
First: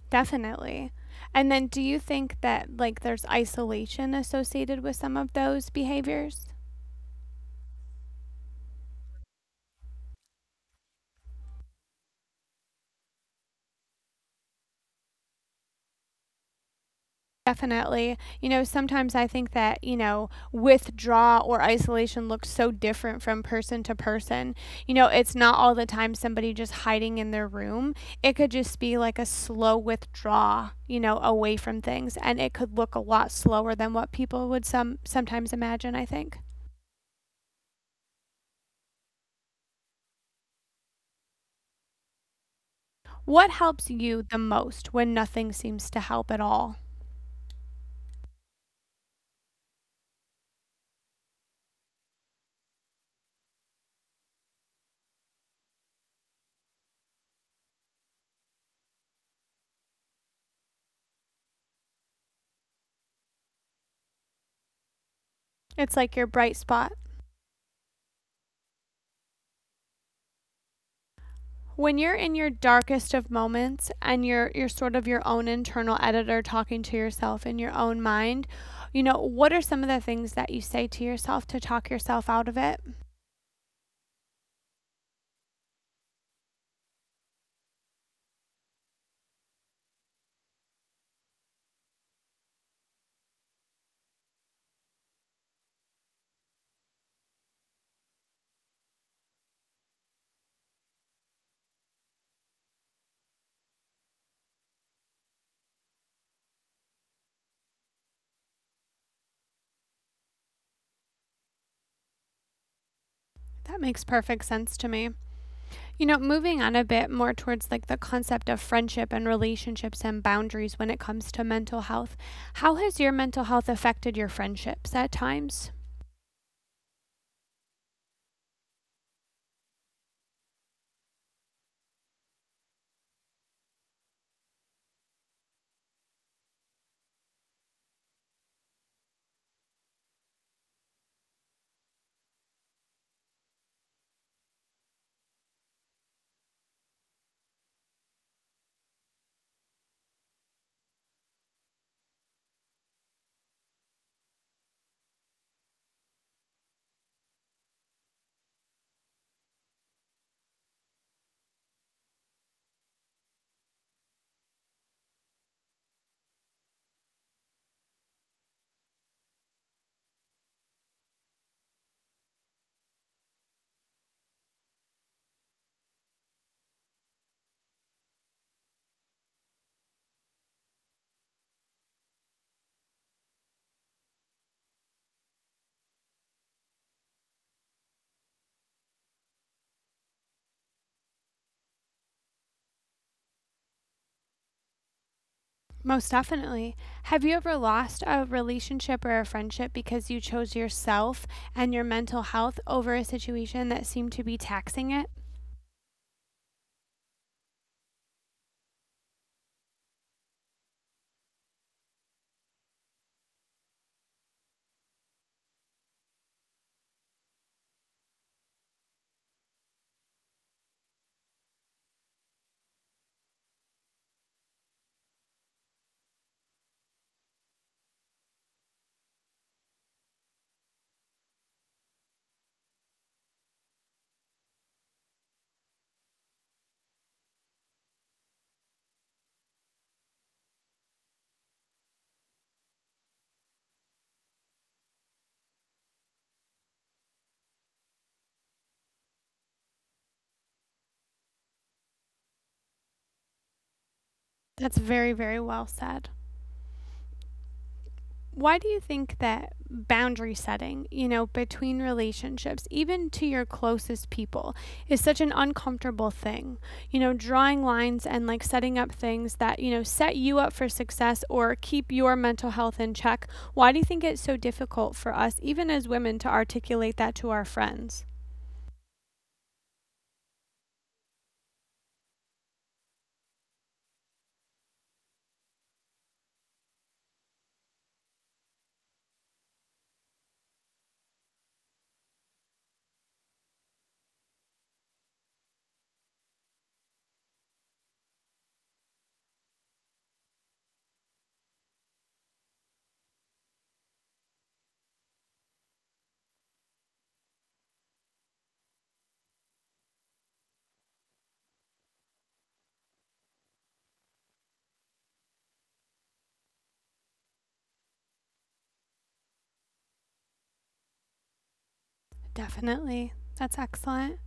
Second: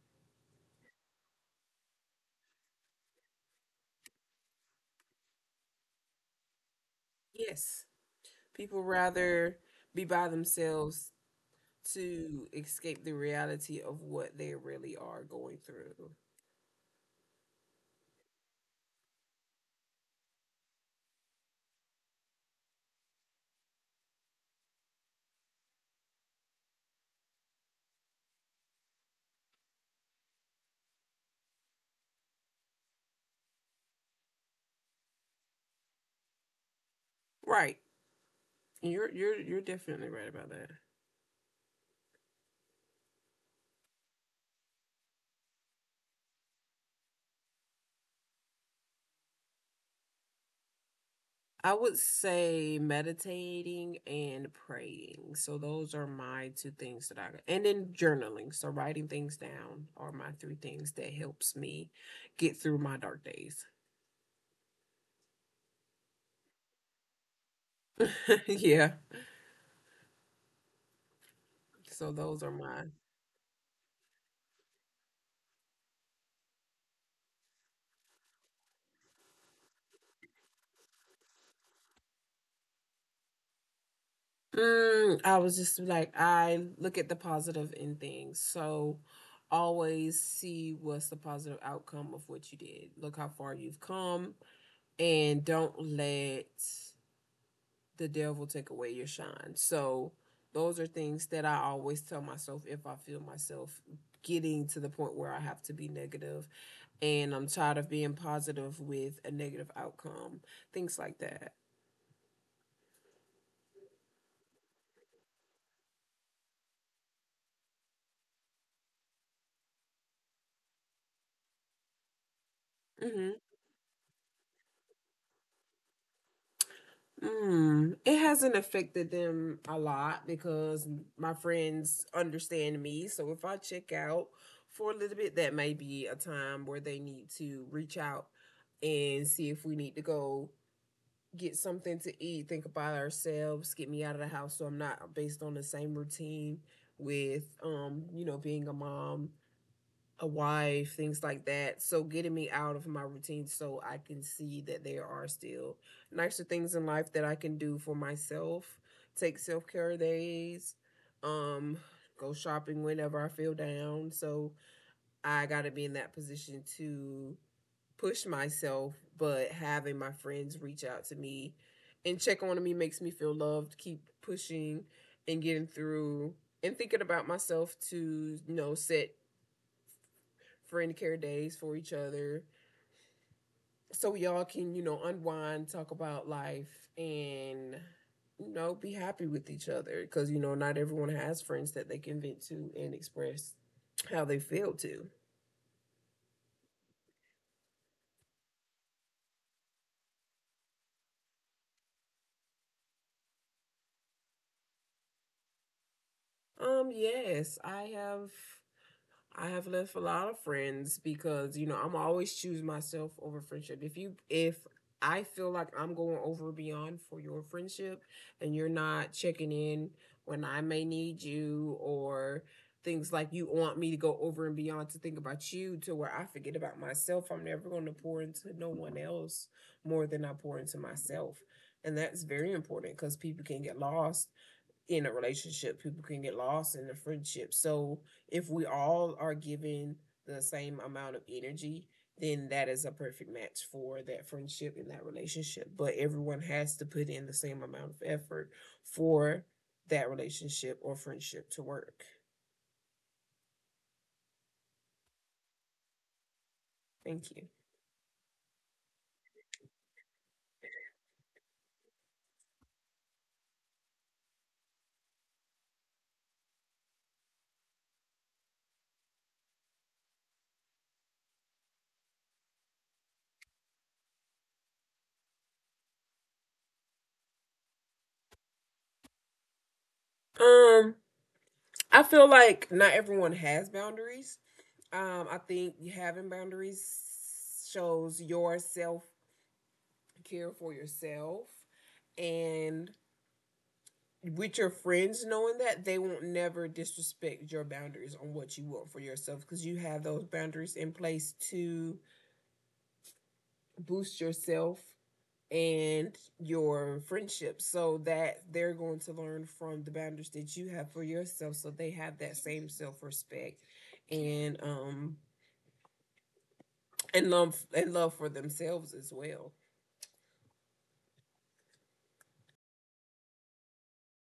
Definitely. And then do you think that like there's isolation associated with some of those behaviors?
Yes, people rather be by themselves to escape the reality of what they really are going through.
Definitely. You know, sometimes I think that, you know, withdrawal or isolation looks so different from person to person. You know, it's not all the time somebody just hiding in their room. It could just be like a slow withdrawal, you know, away from things, and it could look a lot slower than what people would some sometimes imagine, I think.
Right. You're you're you're definitely right about that.
What helps you the most when nothing seems to help at all?
I would say meditating and praying. So those are my two things that I, and then journaling. So writing things down are my three things that helps me get through my dark days.
It's like your bright spot.
Yeah.
When
So
you're in
those are
your
my
darkest of moments and you're you're sort of your own internal editor talking to yourself in your own mind, you know, what are some of the things that you say to yourself to talk yourself out of it?
Mm, I was just like, I look at the positive in things. So always see what's the positive outcome of what you did. Look how far you've come, and don't let the devil take away your shine. So those are things that I always tell myself if I feel myself getting to the point where I have to be negative and I'm tired of being positive with a negative outcome, things like that.
That makes perfect sense to me. You know, moving on a bit more towards like the concept of friendship and relationships and boundaries when it comes to mental health, how has your
Hmm.
mental health affected your friendships at times?
Mm, it hasn't affected them a lot because my friends understand me. So if I check out for a little bit, that may be a time where they need to reach out and see if we need to go get something to eat, think about ourselves, get me out of the house so I'm not based on the same routine with um, you know, being a mom, a wife, things like that. So getting me out of my routine so I can see that there are still nicer things in life that I can do for myself. Take self-care days, um go shopping whenever I feel down. So I got to be in that position to push myself, but having my friends reach out to me and check on me makes me feel loved, keep pushing and getting through and thinking about myself to, you know, set friend care days for each other so we all can, you know, unwind, talk about life, and, you know, be happy with each other because, you know, not everyone has friends that they can vent to and express how they feel to.
Most definitely. Have you ever lost a relationship or a friendship because you chose yourself and your mental health over a situation that seemed to be taxing it?
Um, yes, I have I have left a lot of friends because you know I'm always choose myself over friendship. If you if I feel like I'm going over beyond for your friendship and you're not checking in when I may need you, or things like you want me to go over and beyond to think about you to where I forget about myself, I'm never going to pour into no one else more than I pour into myself. And that's very important because people can get lost in a relationship. People can get lost in a friendship. So if we all are given the same amount of energy, then that is a perfect match for that friendship and that relationship. But everyone has to put in the same amount of effort for that relationship or friendship to work.
That's very, very well said.
Thank you.
Why do you think that boundary setting, you know, between relationships, even to your closest people, is such an uncomfortable thing? You know, drawing lines and like setting up things that, you know, set you up for success or keep your mental health in check. Why do you think it's so difficult for us, even as women, to articulate that to our friends?
Um, I feel like not everyone has boundaries. Um, I think having boundaries shows your self care for yourself, and with your friends knowing that they won't never disrespect your boundaries on what you want for yourself because you have those boundaries in place to boost yourself and your friendship, so that they're going to learn from the boundaries that you have for yourself so they have that same self-respect and um and love, and love for themselves as well.
Definitely. That's excellent.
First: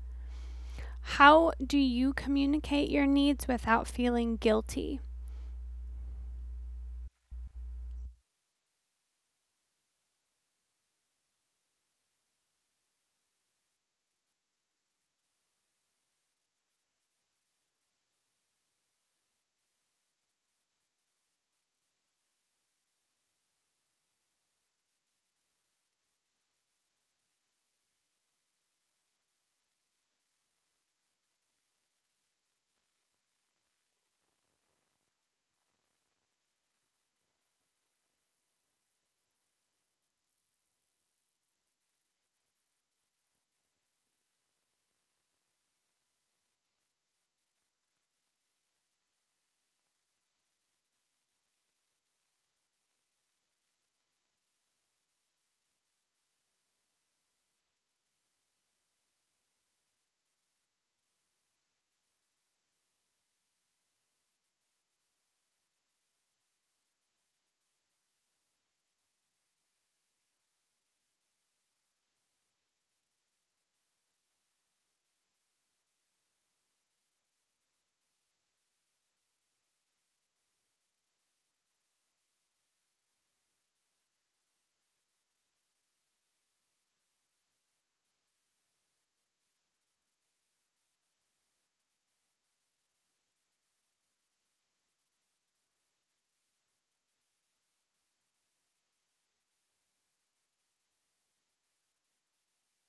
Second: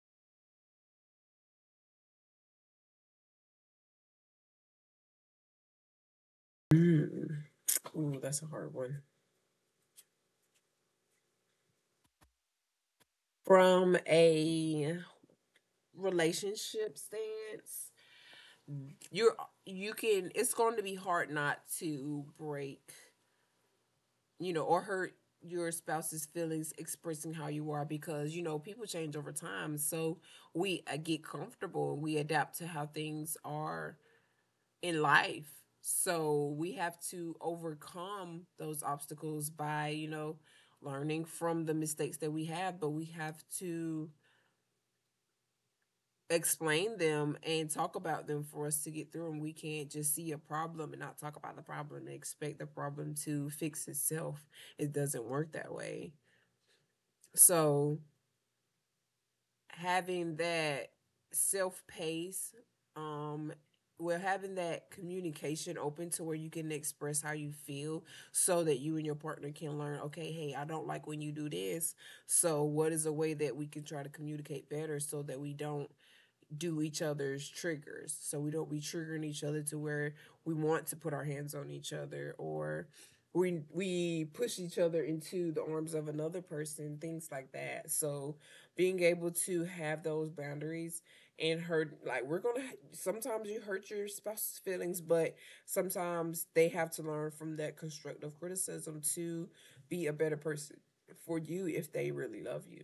How do you communicate your needs without feeling guilty?
Mm. Ooh, that's a hard one. From a relationship stance, you're you can, it's going to be hard not to break, you know, or hurt your spouse's feelings expressing how you are, because you know people change over time. So we uh, get comfortable and we adapt to how things are in life. So we have to overcome those obstacles by, you know, learning from the mistakes that we have, but we have to explain them and talk about them for us to get through them. We can't just see a problem and not talk about the problem and expect the problem to fix itself. It doesn't work that way. So having that self pace um well, having that communication open to where you can express how you feel, so that you and your partner can learn, okay, hey, I don't like when you do this, so what is a way that we can try to communicate better so that we don't do each other's triggers. So we don't be triggering each other to where we want to put our hands on each other, or we we push each other into the arms of another person, things like that. So being able to have those boundaries, and hurt, like we're gonna, sometimes you hurt your spouse's feelings, but sometimes they have to learn from that constructive criticism to be a better person for you if they really love you.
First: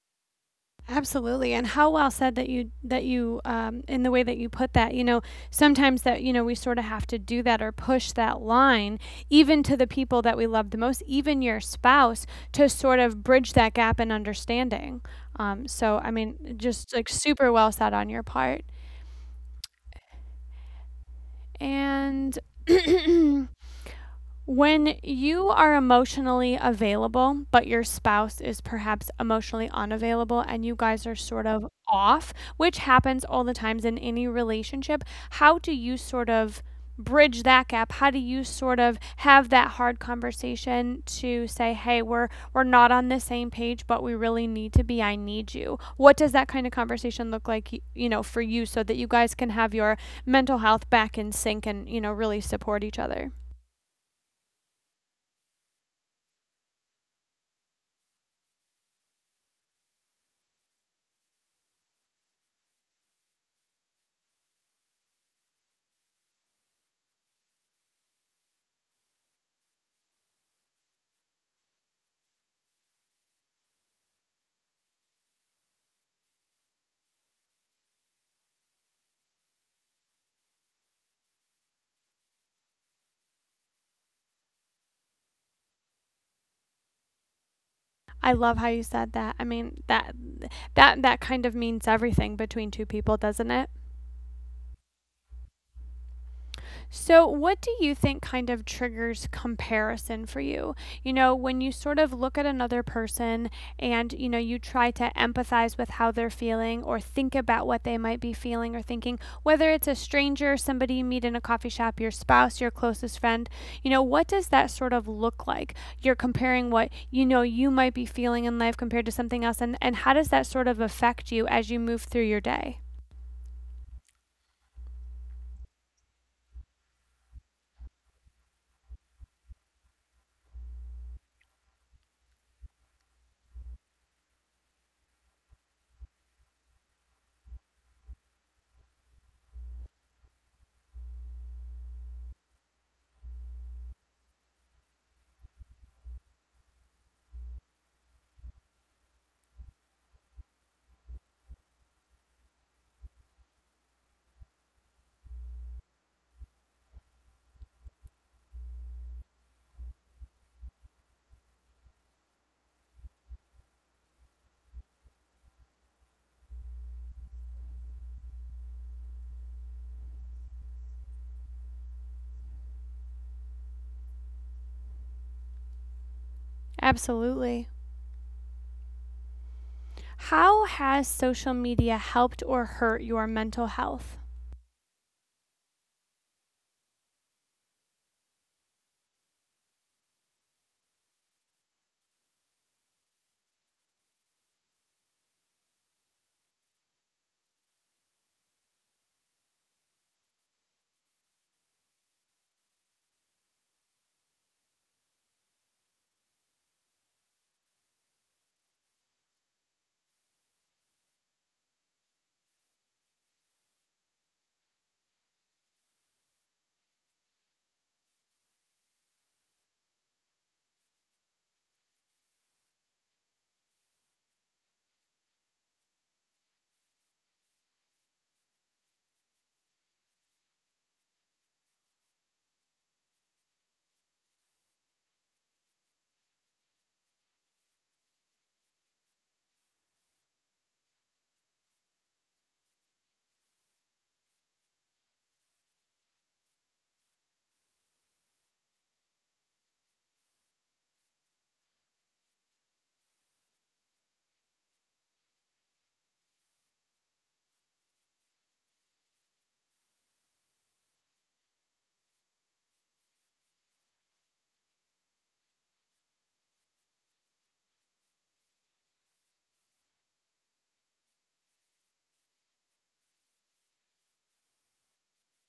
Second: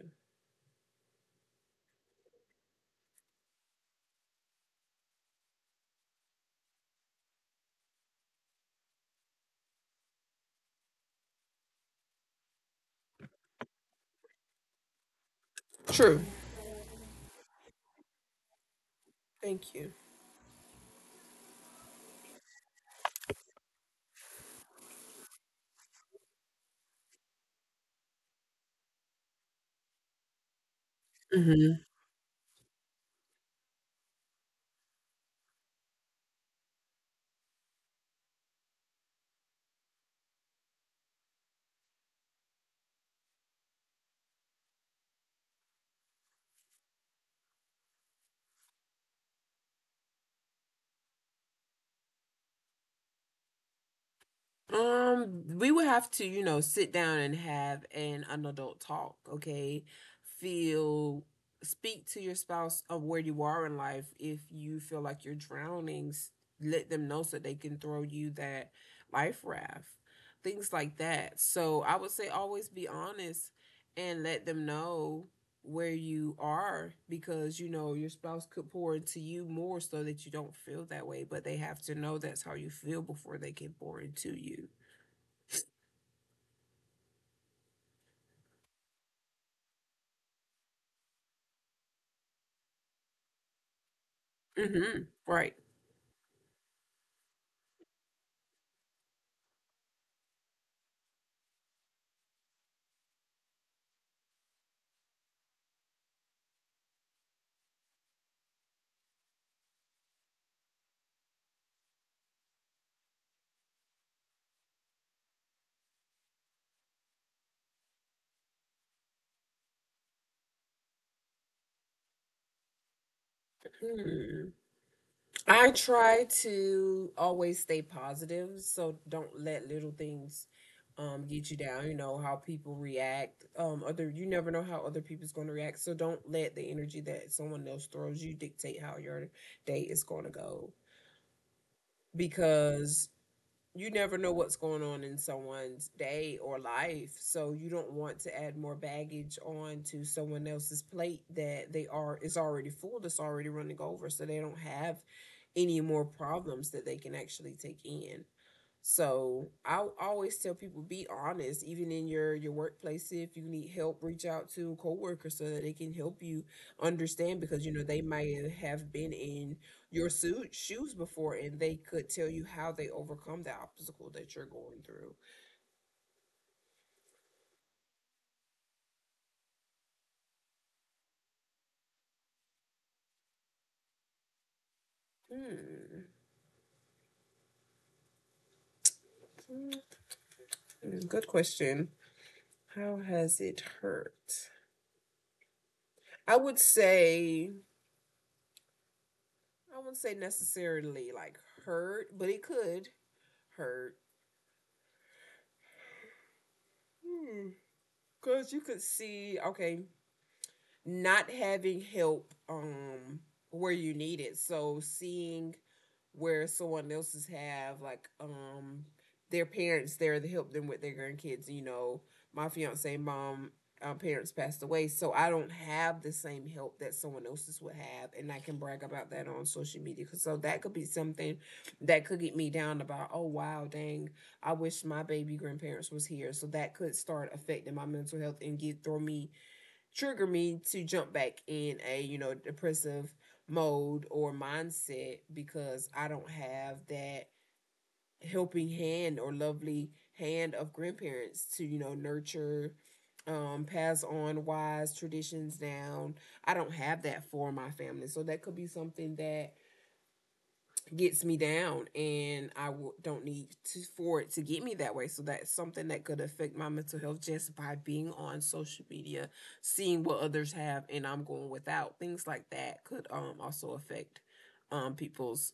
Absolutely, and how well said that you that you um, in the way that you put that. You know, sometimes that you know we sort of have to do that or push that line, even to the people that we love the most, even your spouse, to sort of bridge that gap in understanding. Um, so, I
True.
mean, just like super well said on your part,
Thank you.
and. When you are emotionally available, but your spouse is perhaps emotionally unavailable and you guys are sort of
Mm-hmm.
off, which happens all the times in any relationship, how do you sort of bridge that gap? How do you sort of have that hard conversation to say, "Hey, we're we're not on the same page, but we really need to be. I need you." What does that kind of conversation look like, you know, for you so that you guys can have your mental health back in sync and, you know, really support each other?
Um, we would have to, you know, sit down and have an, an adult talk, okay? Feel, speak to your spouse of where you are in life. If you feel like you're drowning, s- let them know so they can throw you that life raft, things like that. So I would say always be honest and let them know where you are because you know your spouse could pour into you more so that you don't feel that way, but they have to know that's how you feel before they can pour into you.
I love how you said that. I mean, that that that kind of means everything between two people, doesn't it?
Hmm. Right.
So, what do you think kind of triggers comparison for you? You know, when you sort of look at another person and, you know, you try to empathize with how they're feeling or think about what they might be feeling or thinking, whether it's a stranger, somebody you meet in a coffee shop, your spouse, your closest friend, you know, what does that sort of look like? You're comparing what you know you might be feeling in life compared to something else, and, and how does that sort of affect you as you move through your day?
Hmm. I try to always stay positive, so don't let little things um get you down. You know how people react, um other, you never know how other people's going to react, so don't let the energy that someone else throws you dictate how your day is going to go, because you never know what's going on in someone's day or life. So you don't want to add more baggage on to someone else's plate that they are is already full, that's already running over. So they don't have any more problems that they can actually take in. So I always tell people be honest, even in your your workplace. If you need help, reach out to a coworker so that they can help you understand, because you know they might have been in your suit shoes before, and they could tell you how they overcome the obstacle that you're going through.
Absolutely. How has social media helped or hurt your mental health?
Hmm. Hmm. Good question. How has it hurt? I would say I wouldn't say necessarily like hurt, but it could hurt. Hmm. Cause you could see, okay, not having help um where you need it. So seeing where someone else's have like um their parents there to help them with their grandkids, you know, my fiance mom, uh, parents passed away, so I don't have the same help that someone else's would have, and I can brag about that on social media. 'Cause so that could be something that could get me down about, oh wow, dang, I wish my baby grandparents was here. So that could start affecting my mental health and get throw me trigger me to jump back in a, you know, depressive mode or mindset because I don't have that helping hand or lovely hand of grandparents to, you know, nurture, um pass on wise traditions down. I don't have that for my family, so that could be something that gets me down, and I w- don't need to, for it to get me that way. So that's something that could affect my mental health just by being on social media, seeing what others have and I'm going without. Things like that could um also affect um people's,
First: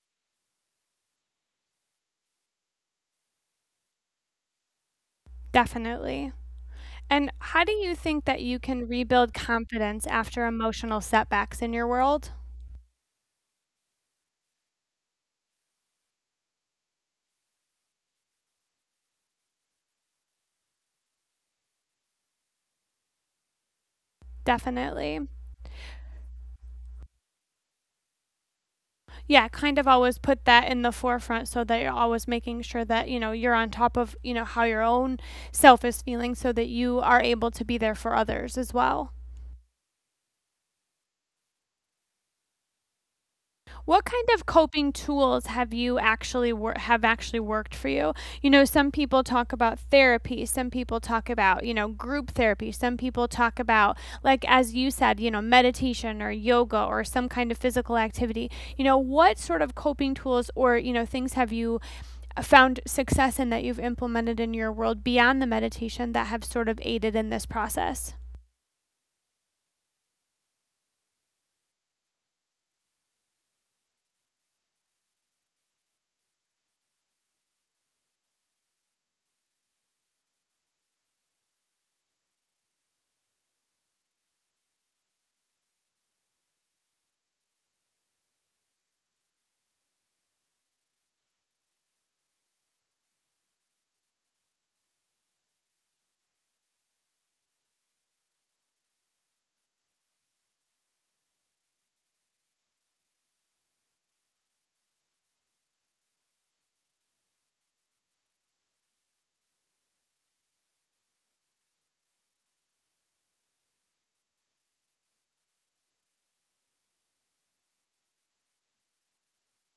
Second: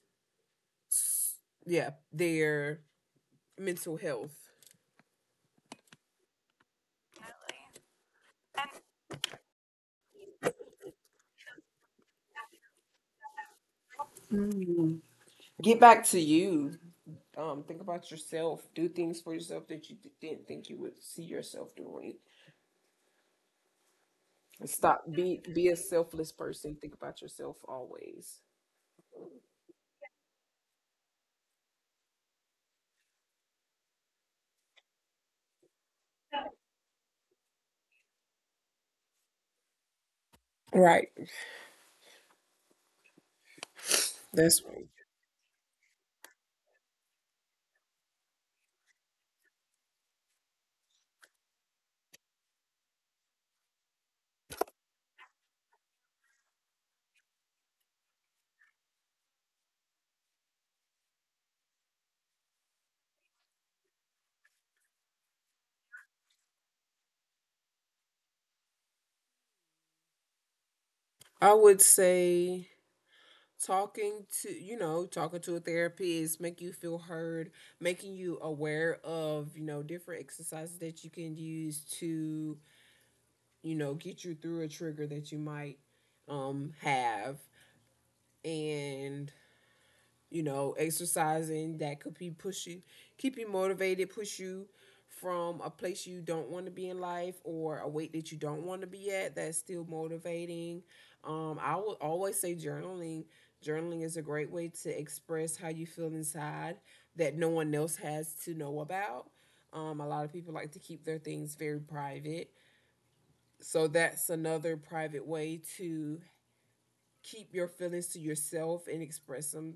yeah, their mental health.
Definitely. And how do you think that you can rebuild confidence after emotional setbacks in your world?
Mm. Get back to you. Um think about yourself, do things for yourself that you didn't think you would see yourself doing. And stop
Definitely.
be be a selfless person. Think about yourself always.
Yeah, kind of always put that in the forefront so that you're always making sure that, you know, you're on top of, you know, how your own self is feeling so that you are able to be there for others as well.
Right.
What kind of
That's
coping
right.
tools have you actually wor- have actually worked for you? You know, some people talk about therapy, some people talk about, you know, group therapy, some people talk about like as you said, you know, meditation or yoga or some kind of physical activity. You know, what sort of coping tools or, you know, things have you found success in that you've implemented in your world beyond the meditation that have sort of aided in this process?
I would say talking to, you know, talking to a therapist, make you feel heard, making you aware of, you know, different exercises that you can use to, you know, get you through a trigger that you might um have. And, you know, exercising that could be pushing, keep you motivated, push you from a place you don't want to be in life or a weight that you don't want to be at that's still motivating. Um, I would always say journaling. Journaling is a great way to express how you feel inside that no one else has to know about. Um, a lot of people like to keep their things very private. So that's another private way to keep your feelings to yourself and express them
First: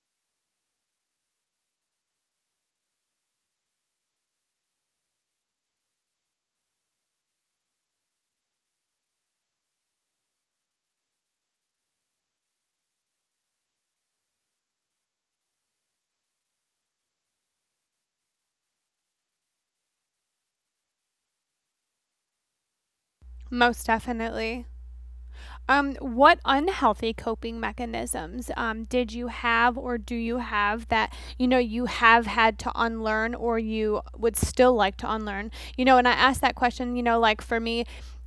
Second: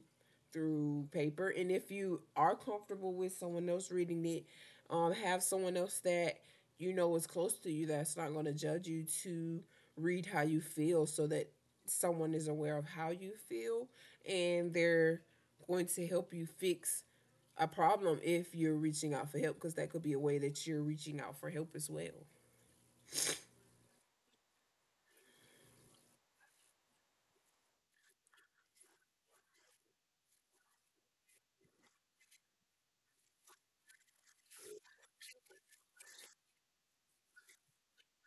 through paper. And if you are comfortable with someone else reading it, um, have someone else that you know is close to you, that's not going to judge you, to read how you feel so that someone is aware of how you feel, and they're going to help you fix a problem if you're reaching out for help, because that could be a way that you're reaching out for help as well.
Most definitely. Um, what unhealthy coping mechanisms um, did you have or do you have that you know you have had to unlearn or you would still like to unlearn? You know, and I asked that question. You know, like for me,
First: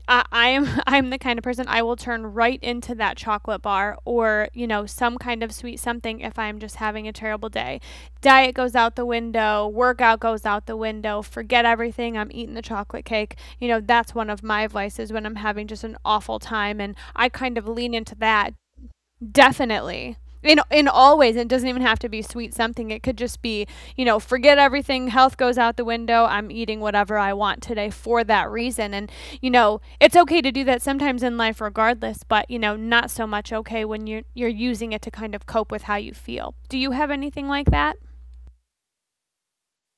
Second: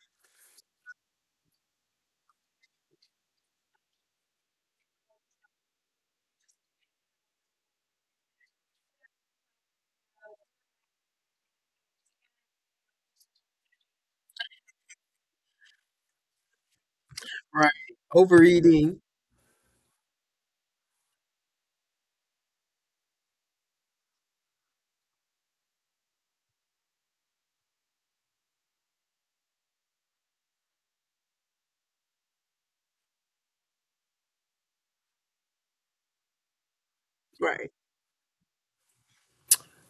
I, I am I'm the kind of person I will turn right into to that chocolate bar or, you know, some kind of sweet something if I'm just having a terrible day. Diet goes out the window, workout goes out the window, forget everything, I'm eating the chocolate cake. You know, that's one of my vices when I'm having just an awful time and I kind of
Right.
lean into that.
Overeating.
Definitely. In in all ways, it doesn't even have to be sweet something. It could just be, you know, forget everything, health goes out the window. I'm eating whatever I want today for that reason. And, you know, it's okay to do that sometimes in life regardless, but, you know, not so much okay when you're you're using it to kind of cope with how you feel. Do you have anything like
Right.
that?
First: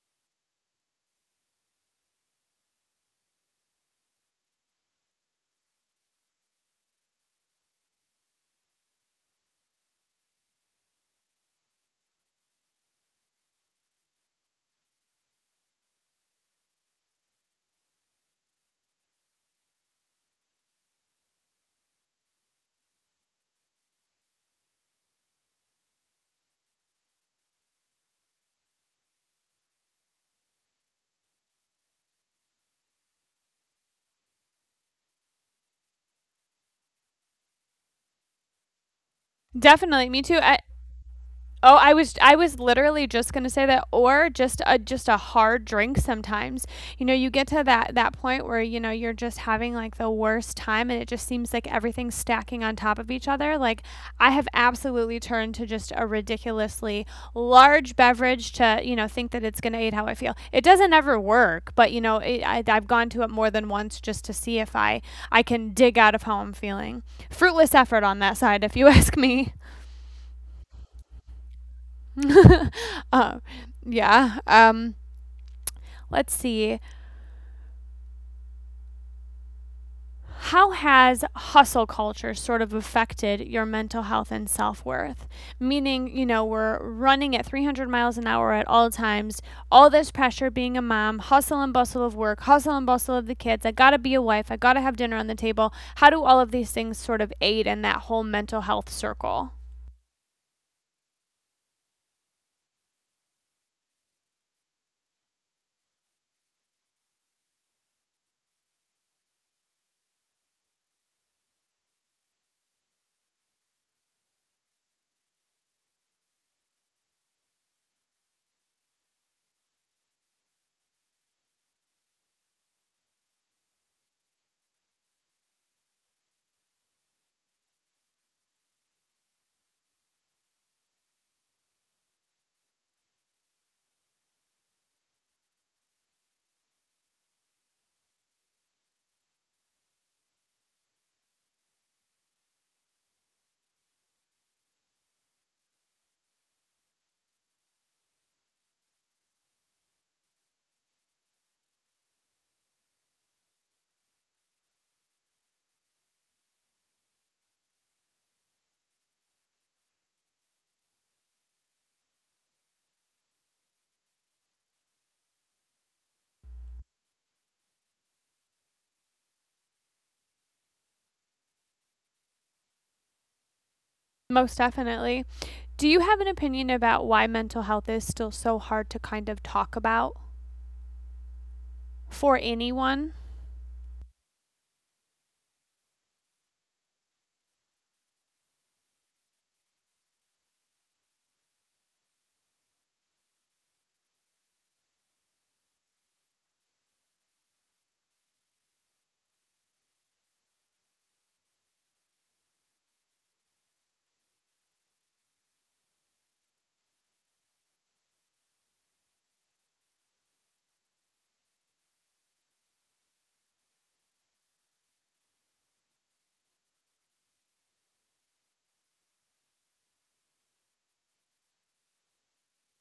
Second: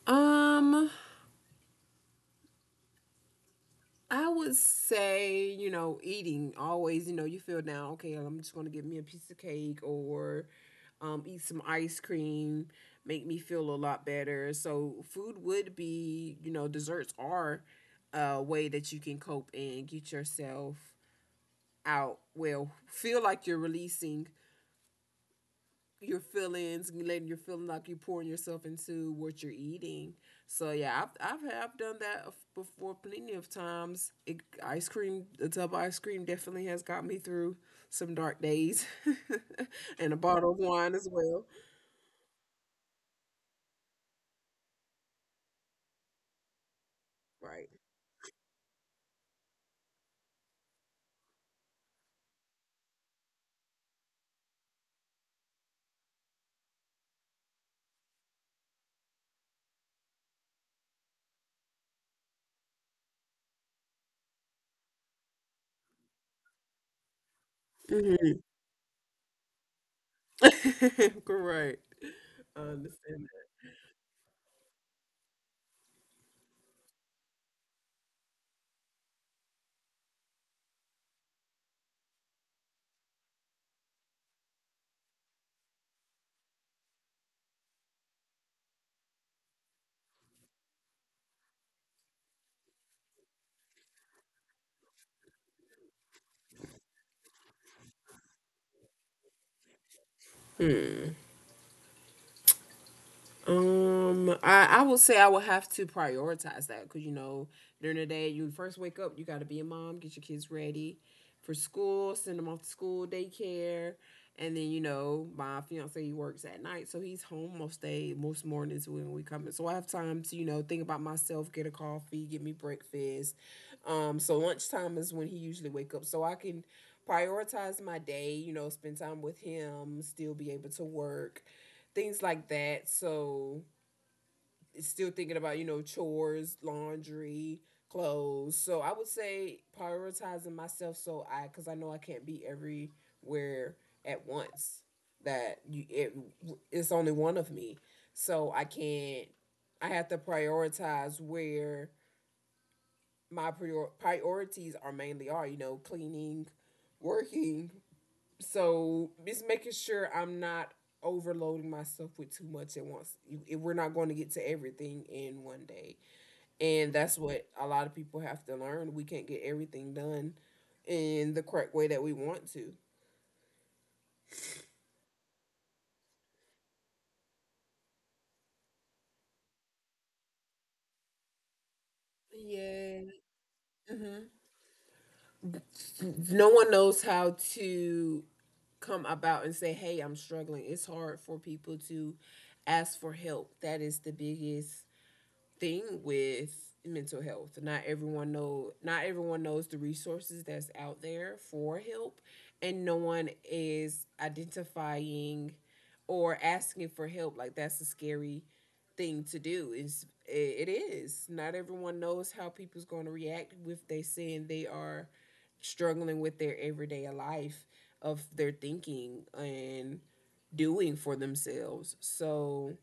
Um, I would say, you know, eating always, you know, you feel down, okay, I'm just going to give me a piece of cake, or um, eat some ice cream, make me feel a lot better. So, food would be, you know, desserts are a way that you can cope and get yourself out, well, feel like you're releasing your feelings, letting your feeling like you're pouring yourself into what you're eating. So yeah, I've I've, I've done that before plenty of times. It, ice cream, a tub of ice cream, definitely has got me through some dark days,
Definitely,
and a
me too.
bottle of
I,
wine as well.
Oh, I was I was literally just gonna say that, or just a just a hard drink. Sometimes, you know, you get to
Right.
that that point where you know you're just having like the worst time, and it just seems like everything's stacking on top of each other. Like I have absolutely turned to just a ridiculously large beverage to you know think that it's gonna aid how I feel. It doesn't ever work, but you know it, I, I've gone to it more than once just to see if I I can dig out of how I'm feeling. Fruitless effort on
Hmm.
that side, if you ask me.
Correct. I understand.
Uh, yeah. Um, let's see. How has hustle culture sort of affected your mental health and self worth? Meaning, you know, we're running at three hundred miles an hour at all times, all this pressure being a mom, hustle and bustle of work, hustle and bustle of the kids. I got to be a wife. I got to have dinner on the table. How do all of these things sort of aid in that whole mental health circle?
Um, I I would say I would have to prioritize that, because you know during the day you first wake up you got to be a mom, get your kids ready for school, send them off to school, daycare, and then you know my fiance he works at night, so he's home most day most mornings when we come in. So I have time to, you know, think about myself, get a coffee, get me breakfast. Um, so lunchtime is when he usually wake up, so I can prioritize my day. You know, spend time with him, still be able to work, things like that. So it's still thinking about, you know, chores, laundry, clothes. So I would say prioritizing myself so I, because I know I can't be everywhere at once. That you, it, it's only one of me. So I can't, I have to prioritize where my prior, priorities are mainly are, you know, cleaning, working, so just making sure I'm not overloading myself with too much at once. You- if we're not going to get to everything in one day. And that's what a lot of people have to learn. We can't get everything done in the correct way that we want to.
Most definitely. Do you have an opinion about why mental health is still so hard to kind of talk about for
Yeah.
anyone?
Mhm. No one knows how to come about and say, hey, I'm struggling. It's hard for people to ask for help. That is the biggest thing with mental health. Not everyone know not everyone knows the resources that's out there for help, and no one is identifying or asking for help. Like that's a scary thing to do. It's it is. Not everyone knows how people's going to react if they saying they are struggling with their everyday life of their thinking and doing for themselves. So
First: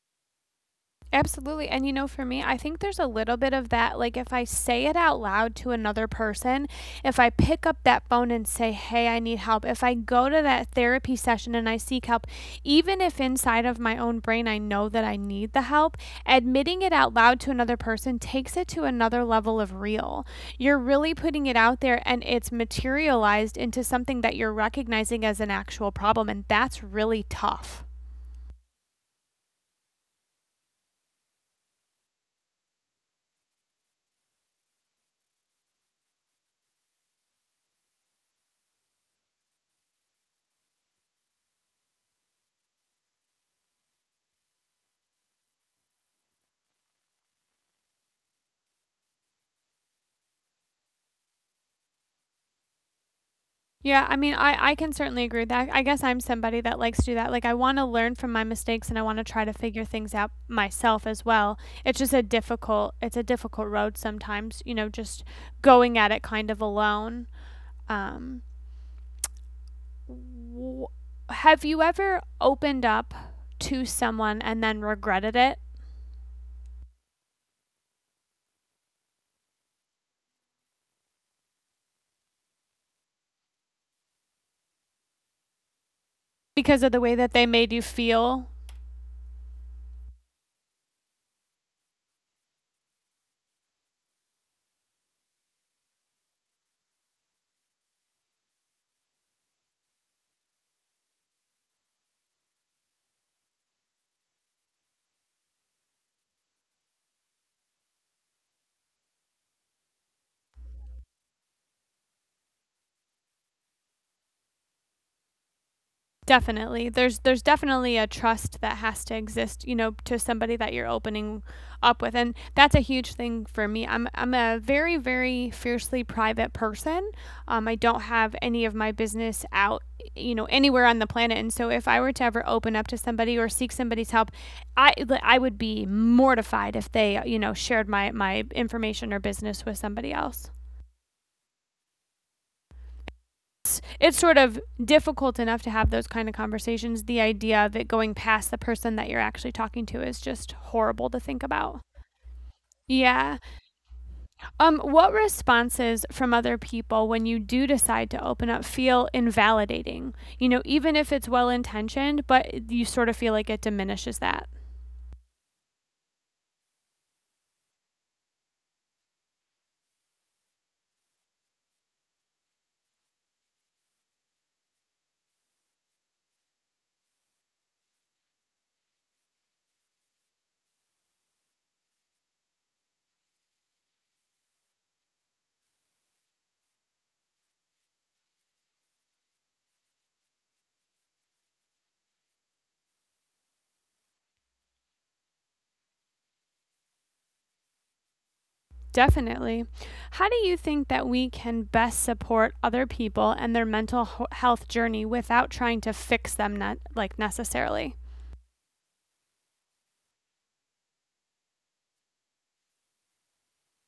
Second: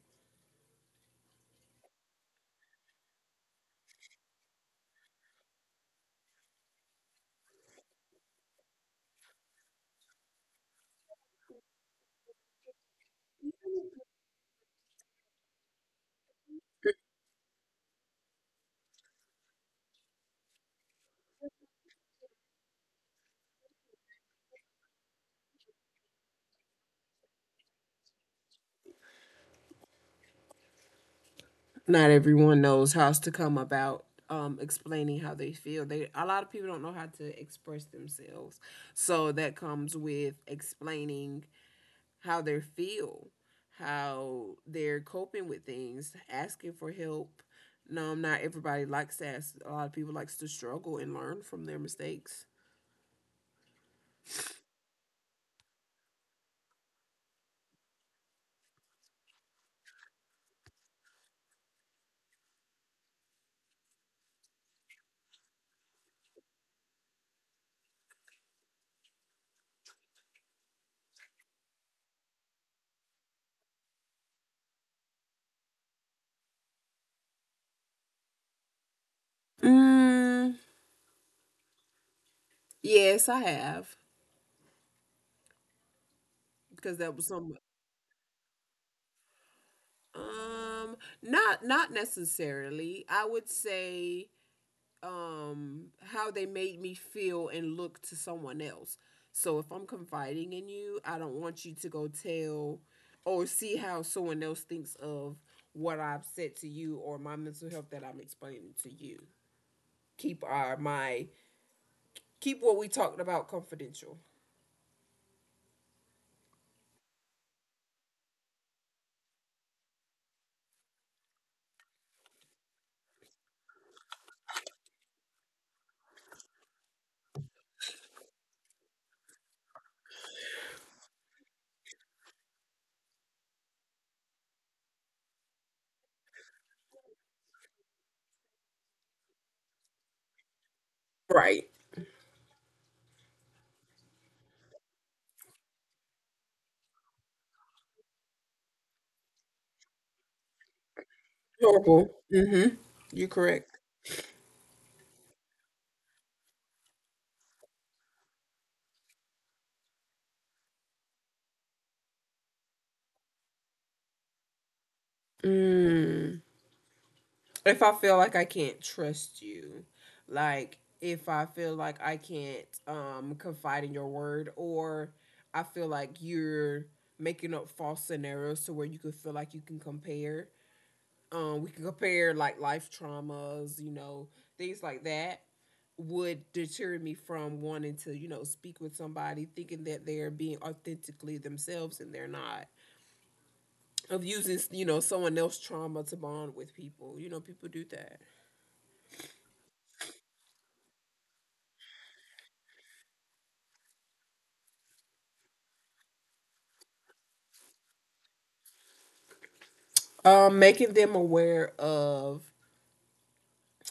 Absolutely. And you know, for me, I think there's a little bit of that. Like, if I say it out loud to another person, if I pick up that phone and say, hey, I need help, if I go to that therapy session and I seek help, even if inside of my own brain I know that I need the help, admitting it out loud to another person takes it to another level of real. You're really putting it out there and it's materialized into something that you're recognizing as an actual problem. And that's really tough.
not everyone knows how to come about um explaining how they feel. They A lot of people don't know how to express themselves, so that comes with explaining how they feel, how they're coping with things, asking for help. no um, Not everybody likes to ask. A lot of people likes to struggle and learn from their mistakes.
Yeah, I mean, I, I can certainly agree with that. I guess I'm somebody that likes to do that. Like, I want to learn from my mistakes and I want to try to figure things out myself as well. It's just a difficult, it's a difficult road sometimes, you know, just going at it kind of alone. Um, w- have you ever opened up to someone and then regretted it
Mm, yes I have.
because of
Because
the
that
way
was
that they
some,
made you feel?
um not not necessarily, I would say, um how they made me feel and look to someone else. So if I'm confiding in you, I don't want you to go tell or see how someone else thinks of what I've said to you or my mental health that I'm explaining to you. Keep our my keep what we talked about confidential.
Definitely. There's there's definitely a trust that has to exist, you know, to somebody that you're opening up with. And that's a huge thing for me. I'm I'm a very very fiercely private person. Um I don't have any of my business out, you know, anywhere on the planet. And so if I were to ever open up to somebody or seek somebody's help, I like, I would be mortified if they, you know, shared my my information or business with somebody else.
Right.
it's it's sort of difficult enough to have those kind of conversations. The idea of it going past the person that you're actually talking to is just horrible to think about.
Horrible. Mm-hmm. You're
Yeah.
correct.
Um what responses from other people when you do decide to open up feel invalidating? You know, even if it's well-intentioned, but you sort of feel like it diminishes that.
Mm. If I feel like I can't trust you, like if I feel like I can't, um, confide in your word, or I feel like you're making up false scenarios to where you could feel like you can compare. Um, we can compare like life traumas, you know, things like that would deter me from wanting to, you know, speak with somebody thinking that they're being authentically themselves and they're not. Of using, you know, someone else's trauma to bond with people. You know, people do that.
Definitely. How do you think that we can best support other people and their mental health journey without trying to fix them not like necessarily?
Um, making them aware of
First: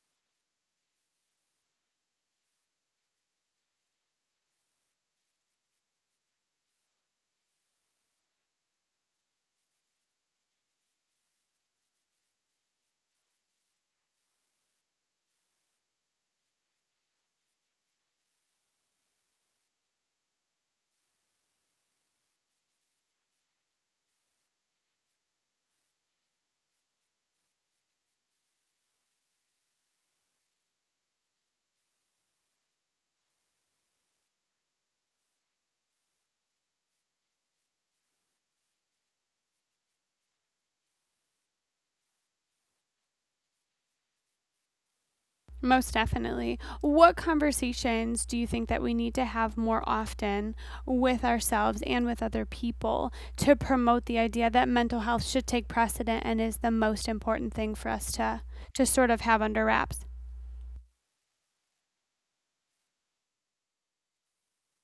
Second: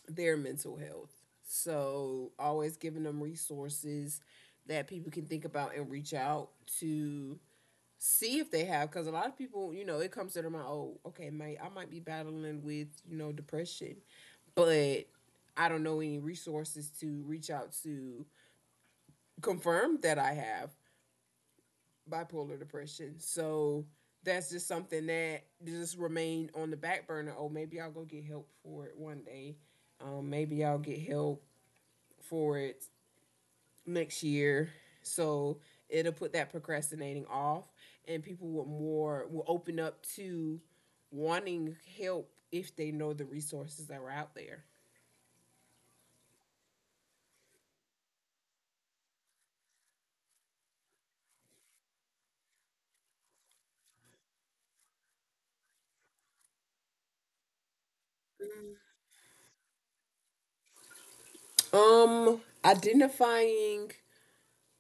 their mental health. So always giving them resources that people can think about and reach out to, see if they have, because a lot of people, you know, it comes to their mind, oh, okay, mate, I might be battling with, you know, depression, but I don't know any resources to reach out to confirm that I have bipolar depression. So that's just something that just remained on the back burner. Oh, maybe I'll go get help for it one day. Um, maybe I'll get help for it next year. So it'll put that procrastinating off, and people will more will open up to wanting help if they know the resources that are out there.
Most definitely. What conversations do you think that we need to have more often with ourselves and with other people to promote the idea that mental health should take precedent and is the most important thing for us to to sort of have under wraps?
Um, identifying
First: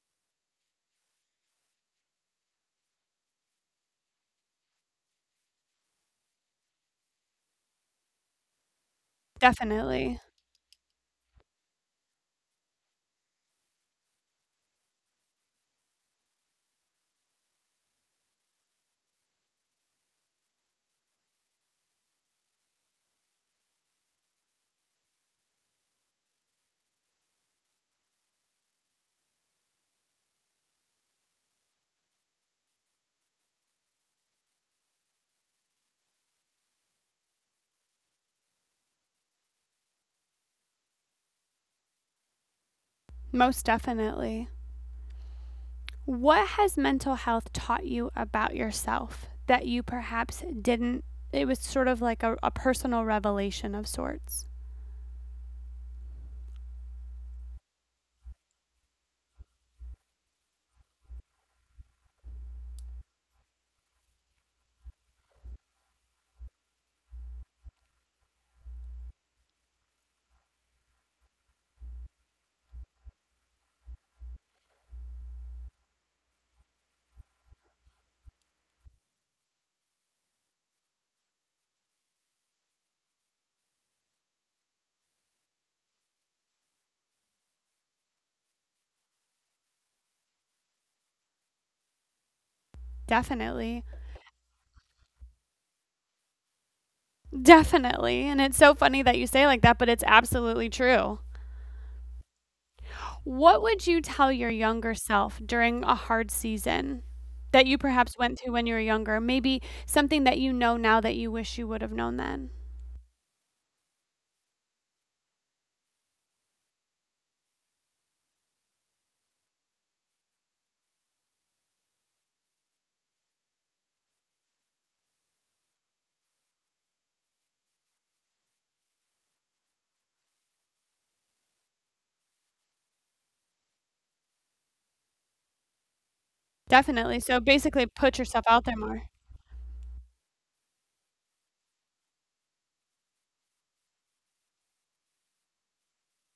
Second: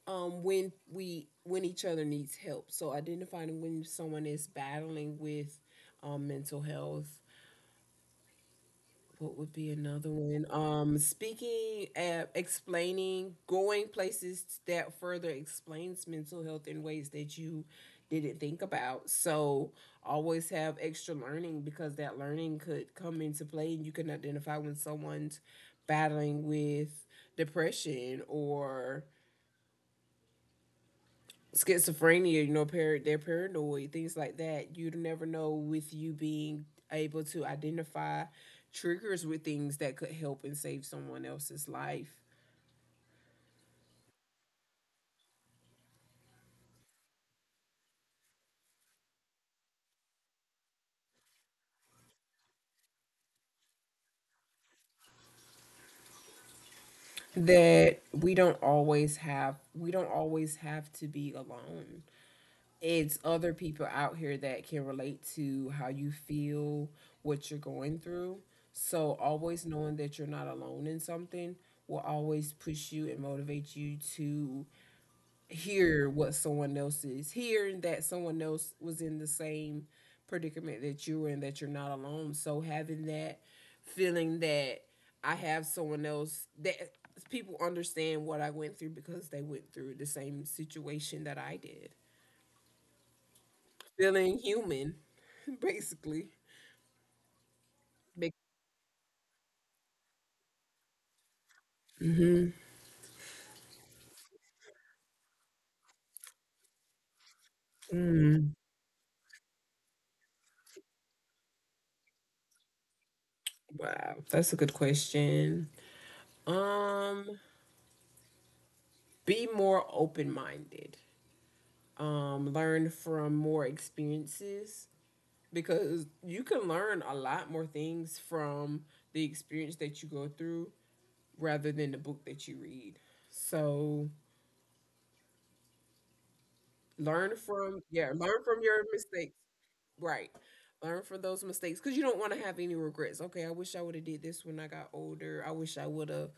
um when we when each other needs help. So identifying when someone is battling with um mental health. What would be another
Definitely.
one? Um speaking, uh, explaining, going places that further explains mental health in ways that you didn't think about. So always have extra learning, because that learning could come into play and you can identify when someone's battling with depression or schizophrenia. You know, par- they're paranoid, things like that. You'd never know, with you being able to identify triggers with things that could help and save someone else's life.
Most definitely. What has mental health taught you about yourself that you perhaps didn't it was sort of like a, a personal revelation of sorts?
That we don't always have, we don't always have to be alone. It's other people out here that can relate to how you feel, what you're going through. So always knowing that you're not alone in something will always push you and motivate you to hear what someone else is hearing, that someone else was in the same predicament that you were in, that you're not alone. So having that feeling that I have someone else, that people understand what I went through because they went through the same situation that I did,
Definitely.
feeling human basically.
Definitely.
Bec-
And it's so funny that you say it like that, but it's absolutely true.
Mhm.
What would you tell your younger self during a hard season that you perhaps went
Mm.
through when you were younger? Maybe something that you know now that you wish you would have known then?
Wow, that's a good question. um be more open-minded. um learn from more experiences, because you can learn a lot more things from the experience that you go through rather than the book that you read. So
Definitely.
learn
So
from
basically,
yeah,
put
learn
yourself
from
out there
your
more.
mistakes. Right. Learn from those mistakes, because you don't want to have any regrets. Okay, I wish I would have did this when I got older. I wish I would have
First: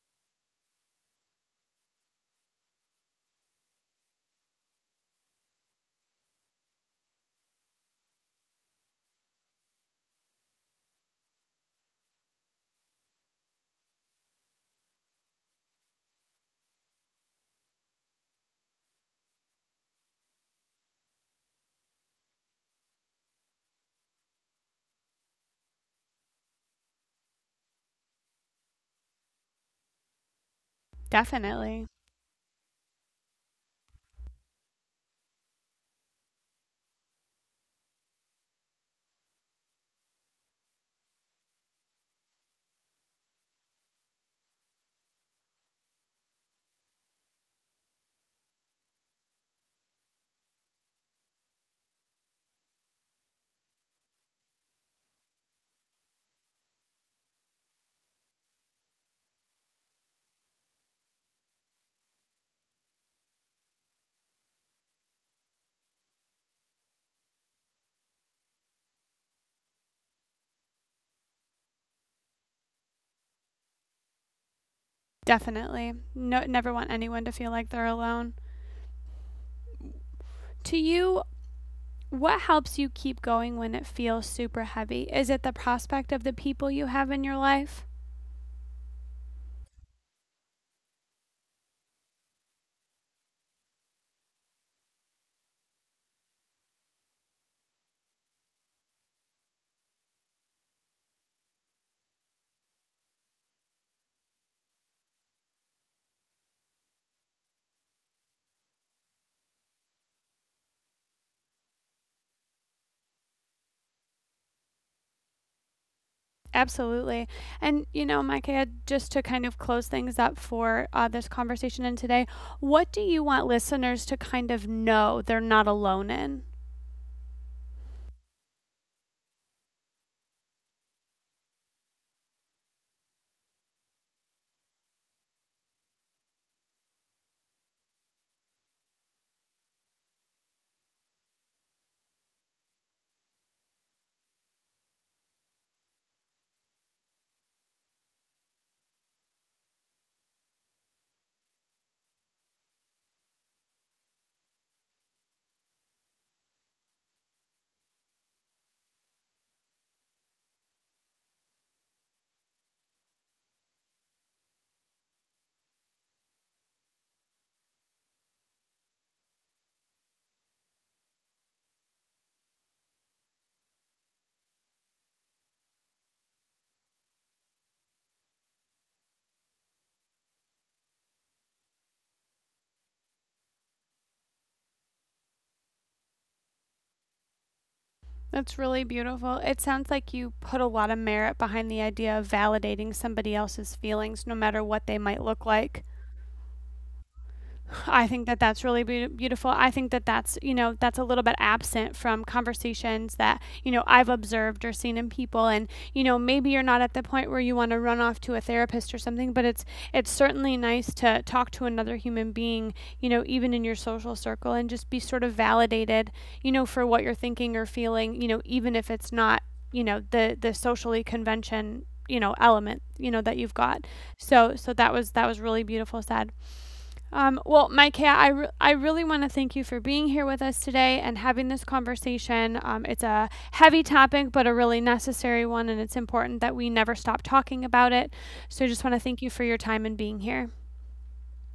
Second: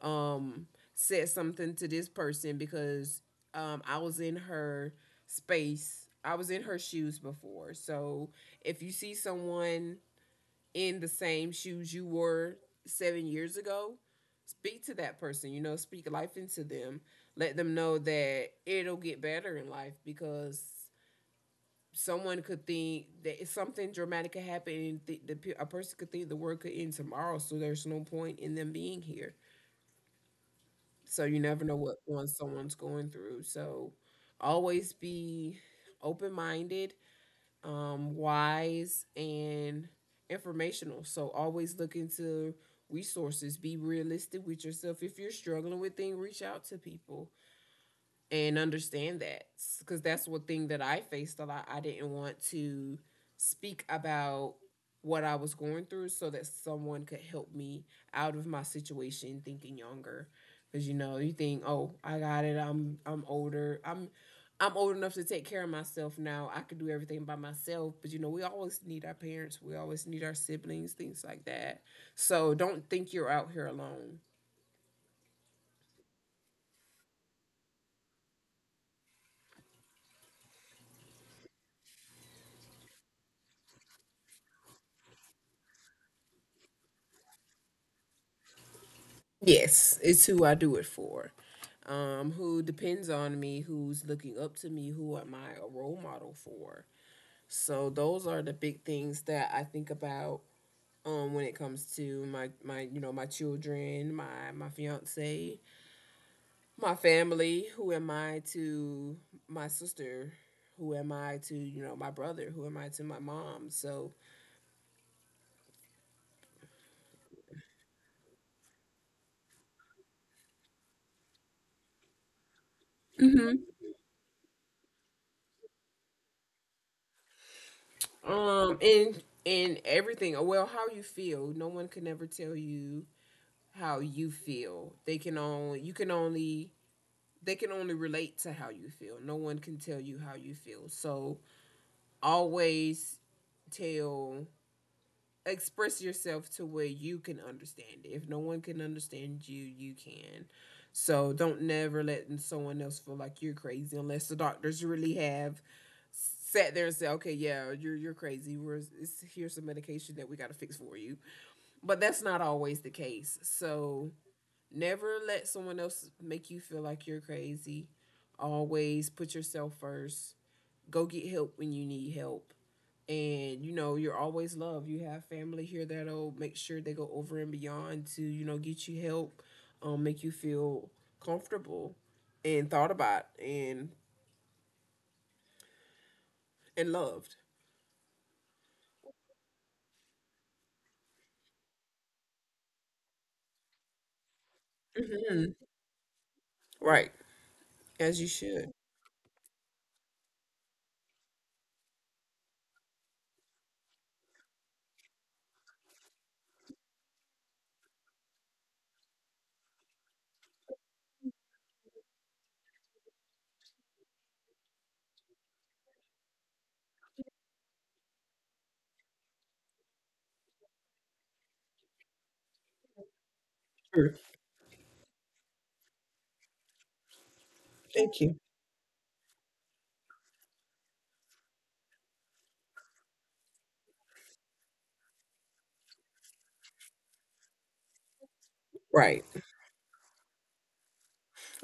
um said something to this person, because um I was in her space. I was in her shoes before. So if you see someone in the same shoes you wore seven years ago, speak to that person, you know, speak life into them. Let them know that it'll get better in life, because someone could think that something dramatic could happen, and th- the, a person could think the world could end tomorrow, so there's no point in them being here. So you never know
Definitely.
what one someone's going through. So always be open minded um, wise, and informational. So always look into resources. Be realistic with yourself. If you're struggling with things, reach out to people and understand that, because that's one thing that I faced a lot. I didn't want to speak about what I was going through so that someone could help me out of my situation, thinking younger. Cause you know, you think, oh, I got it. I'm I'm older. I'm I'm old enough to take care of myself now. I could do everything by myself. But you know, we always need our parents. We always need our siblings, things like that. So don't think you're out here alone.
Definitely. No, never want anyone to feel like they're alone. To you, what helps you keep going when it feels super heavy? Is it the prospect of the people you have in your life?
Yes, it's who I do it for. Um, who depends on me, who's looking up to me, who am I a role model for? So those are the big things that I think about um when it comes to my my you know, my children, my my fiance, my family. Who am I to my sister, who am I to, you know, my brother, who am I to my mom? So
Absolutely. And, you know, Micah, just to kind of close things up for uh, this conversation and today, what do you want
hmm,
listeners to kind of know they're not alone in?
um, and and everything. Well, how you feel, no one can ever tell you how you feel. They can only you can only they can only relate to how you feel. No one can tell you how you feel. So always tell express yourself to where you can understand it. If no one can understand you, you can. So don't never let someone else feel like you're crazy, unless the doctors really have sat there and said, "Okay, yeah, you're you're crazy. We're it's, here's some medication that we got to fix for you." But that's not always the case. So never let someone else make you feel like you're crazy. Always put yourself first. Go get help when you need help. And you know, you're always loved. You have family here that'll make sure they go over and beyond to, you know, get you help, um, make you feel comfortable and thought about, and and loved.
That's really beautiful. It sounds like you put a lot of merit behind the idea of validating somebody else's feelings, no matter what they might look
Hmm.
like.
Right.
I
As you
think that that's
should.
really be- beautiful. I think that that's, you know, that's a little bit absent from conversations that, you know, I've observed or seen in people and, you know, maybe you're not at the point where you want to run off to a therapist or something, but it's it's certainly nice to talk to another human being, you know, even in your social circle and just be sort of validated, you know, for what you're thinking or feeling, you know, even if it's not, you know, the the socially convention you know element you know that you've got
Sure.
so so that was that was really beautiful Sad. Um, well, Micah,
Thank
I,
you.
re- I really want to thank you for being here with us today and having this conversation. Um, it's a heavy topic, but a really necessary one, and it's important that we never stop talking about it. So I just want to
Right.
thank you for your time and being here.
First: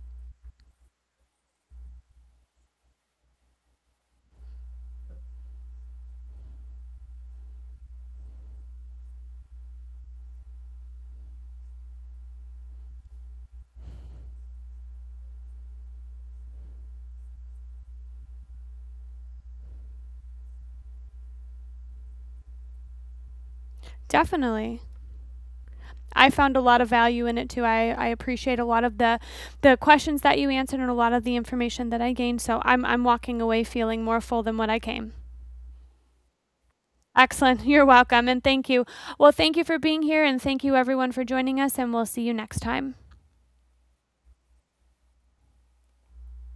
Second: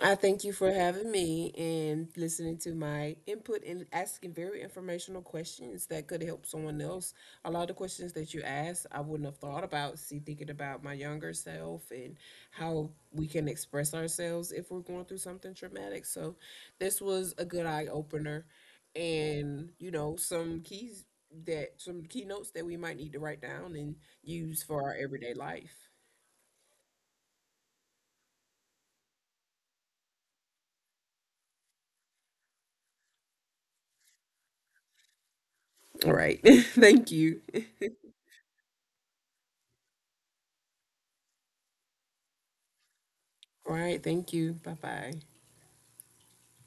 I thank you for having me and listening to my input and asking very informational questions that could help someone else. A lot of the questions that you asked, I wouldn't have thought about. See, thinking about my younger self and how we can express ourselves if we're going through something traumatic. So this was a good eye opener, and you know, some keys that some keynotes that we might need to write down and use
Definitely.
for our everyday life.
I found a lot of value in it too. I, I appreciate a lot of the the questions that you answered and a lot of the information that I gained. So I'm I'm walking away feeling more full than what I came.
All right, thank you.
Excellent. You're welcome and thank you. Well, thank you for being here and thank you everyone for joining us and we'll see you next time.
All right, thank you. Bye bye.